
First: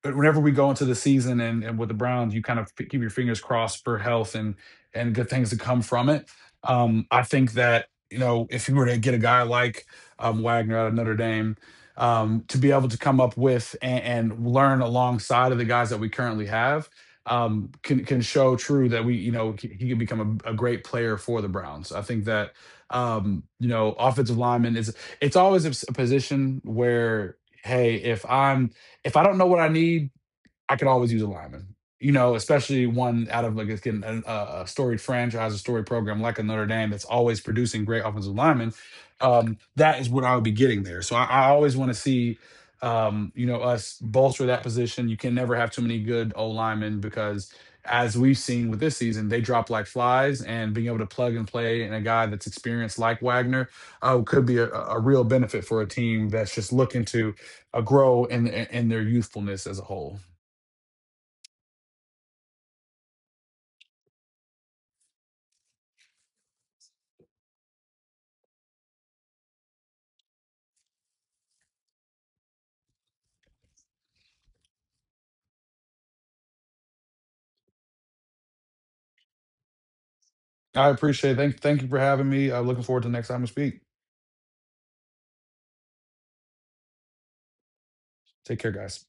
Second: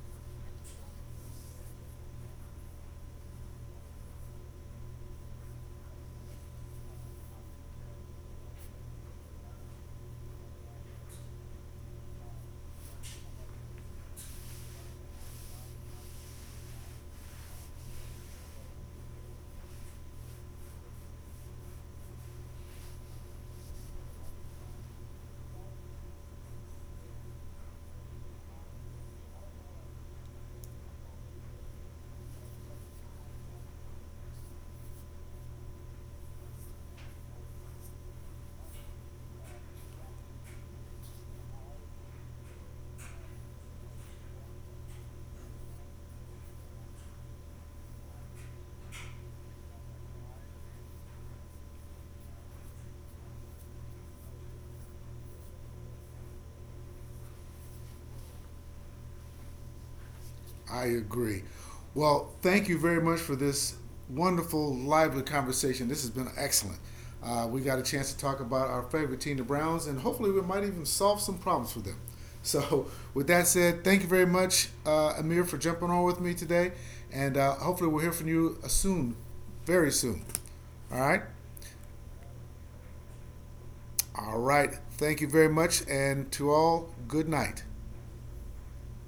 [SPEAKER 2] but whenever we go into the season and with the Browns, you kind of keep your fingers crossed for health and good things to come from it. I think that you know if you were to get a guy like Wagner out of Notre Dame to be able to come up with and learn alongside of the guys that we currently have, can show true that we you know he can become a great player for the Browns. I think that you know offensive lineman is it's always a position where hey if I'm if I don't know what I need I could always use a lineman. You know, especially one out of like it's getting a storied franchise, a storied program like a Notre Dame that's always producing great offensive linemen. That is what I would be getting there. So I always want to see, you know, us bolster that position. You can never have too many good O linemen because, as we've seen with this season, they drop like flies. And being able to plug and play and a guy that's experienced like Wagner could be a real benefit for a team that's just looking to grow in their youthfulness as a whole.
[SPEAKER 1] I agree. Well, thank you very much for this wonderful, lively conversation. This has been excellent. We got a chance to talk about our favorite team, the Browns, and hopefully we might even solve some problems for them. *laughs* So, with that said, thank you very much, Amir, for jumping on with me today. And hopefully we'll hear from you soon, very soon.
[SPEAKER 2] I
[SPEAKER 1] All right?
[SPEAKER 2] appreciate it. Thank you for having me. I'm looking forward to the next time we speak.
[SPEAKER 1] All right. Thank you very much. And to all, good night.
[SPEAKER 2] Take care, guys.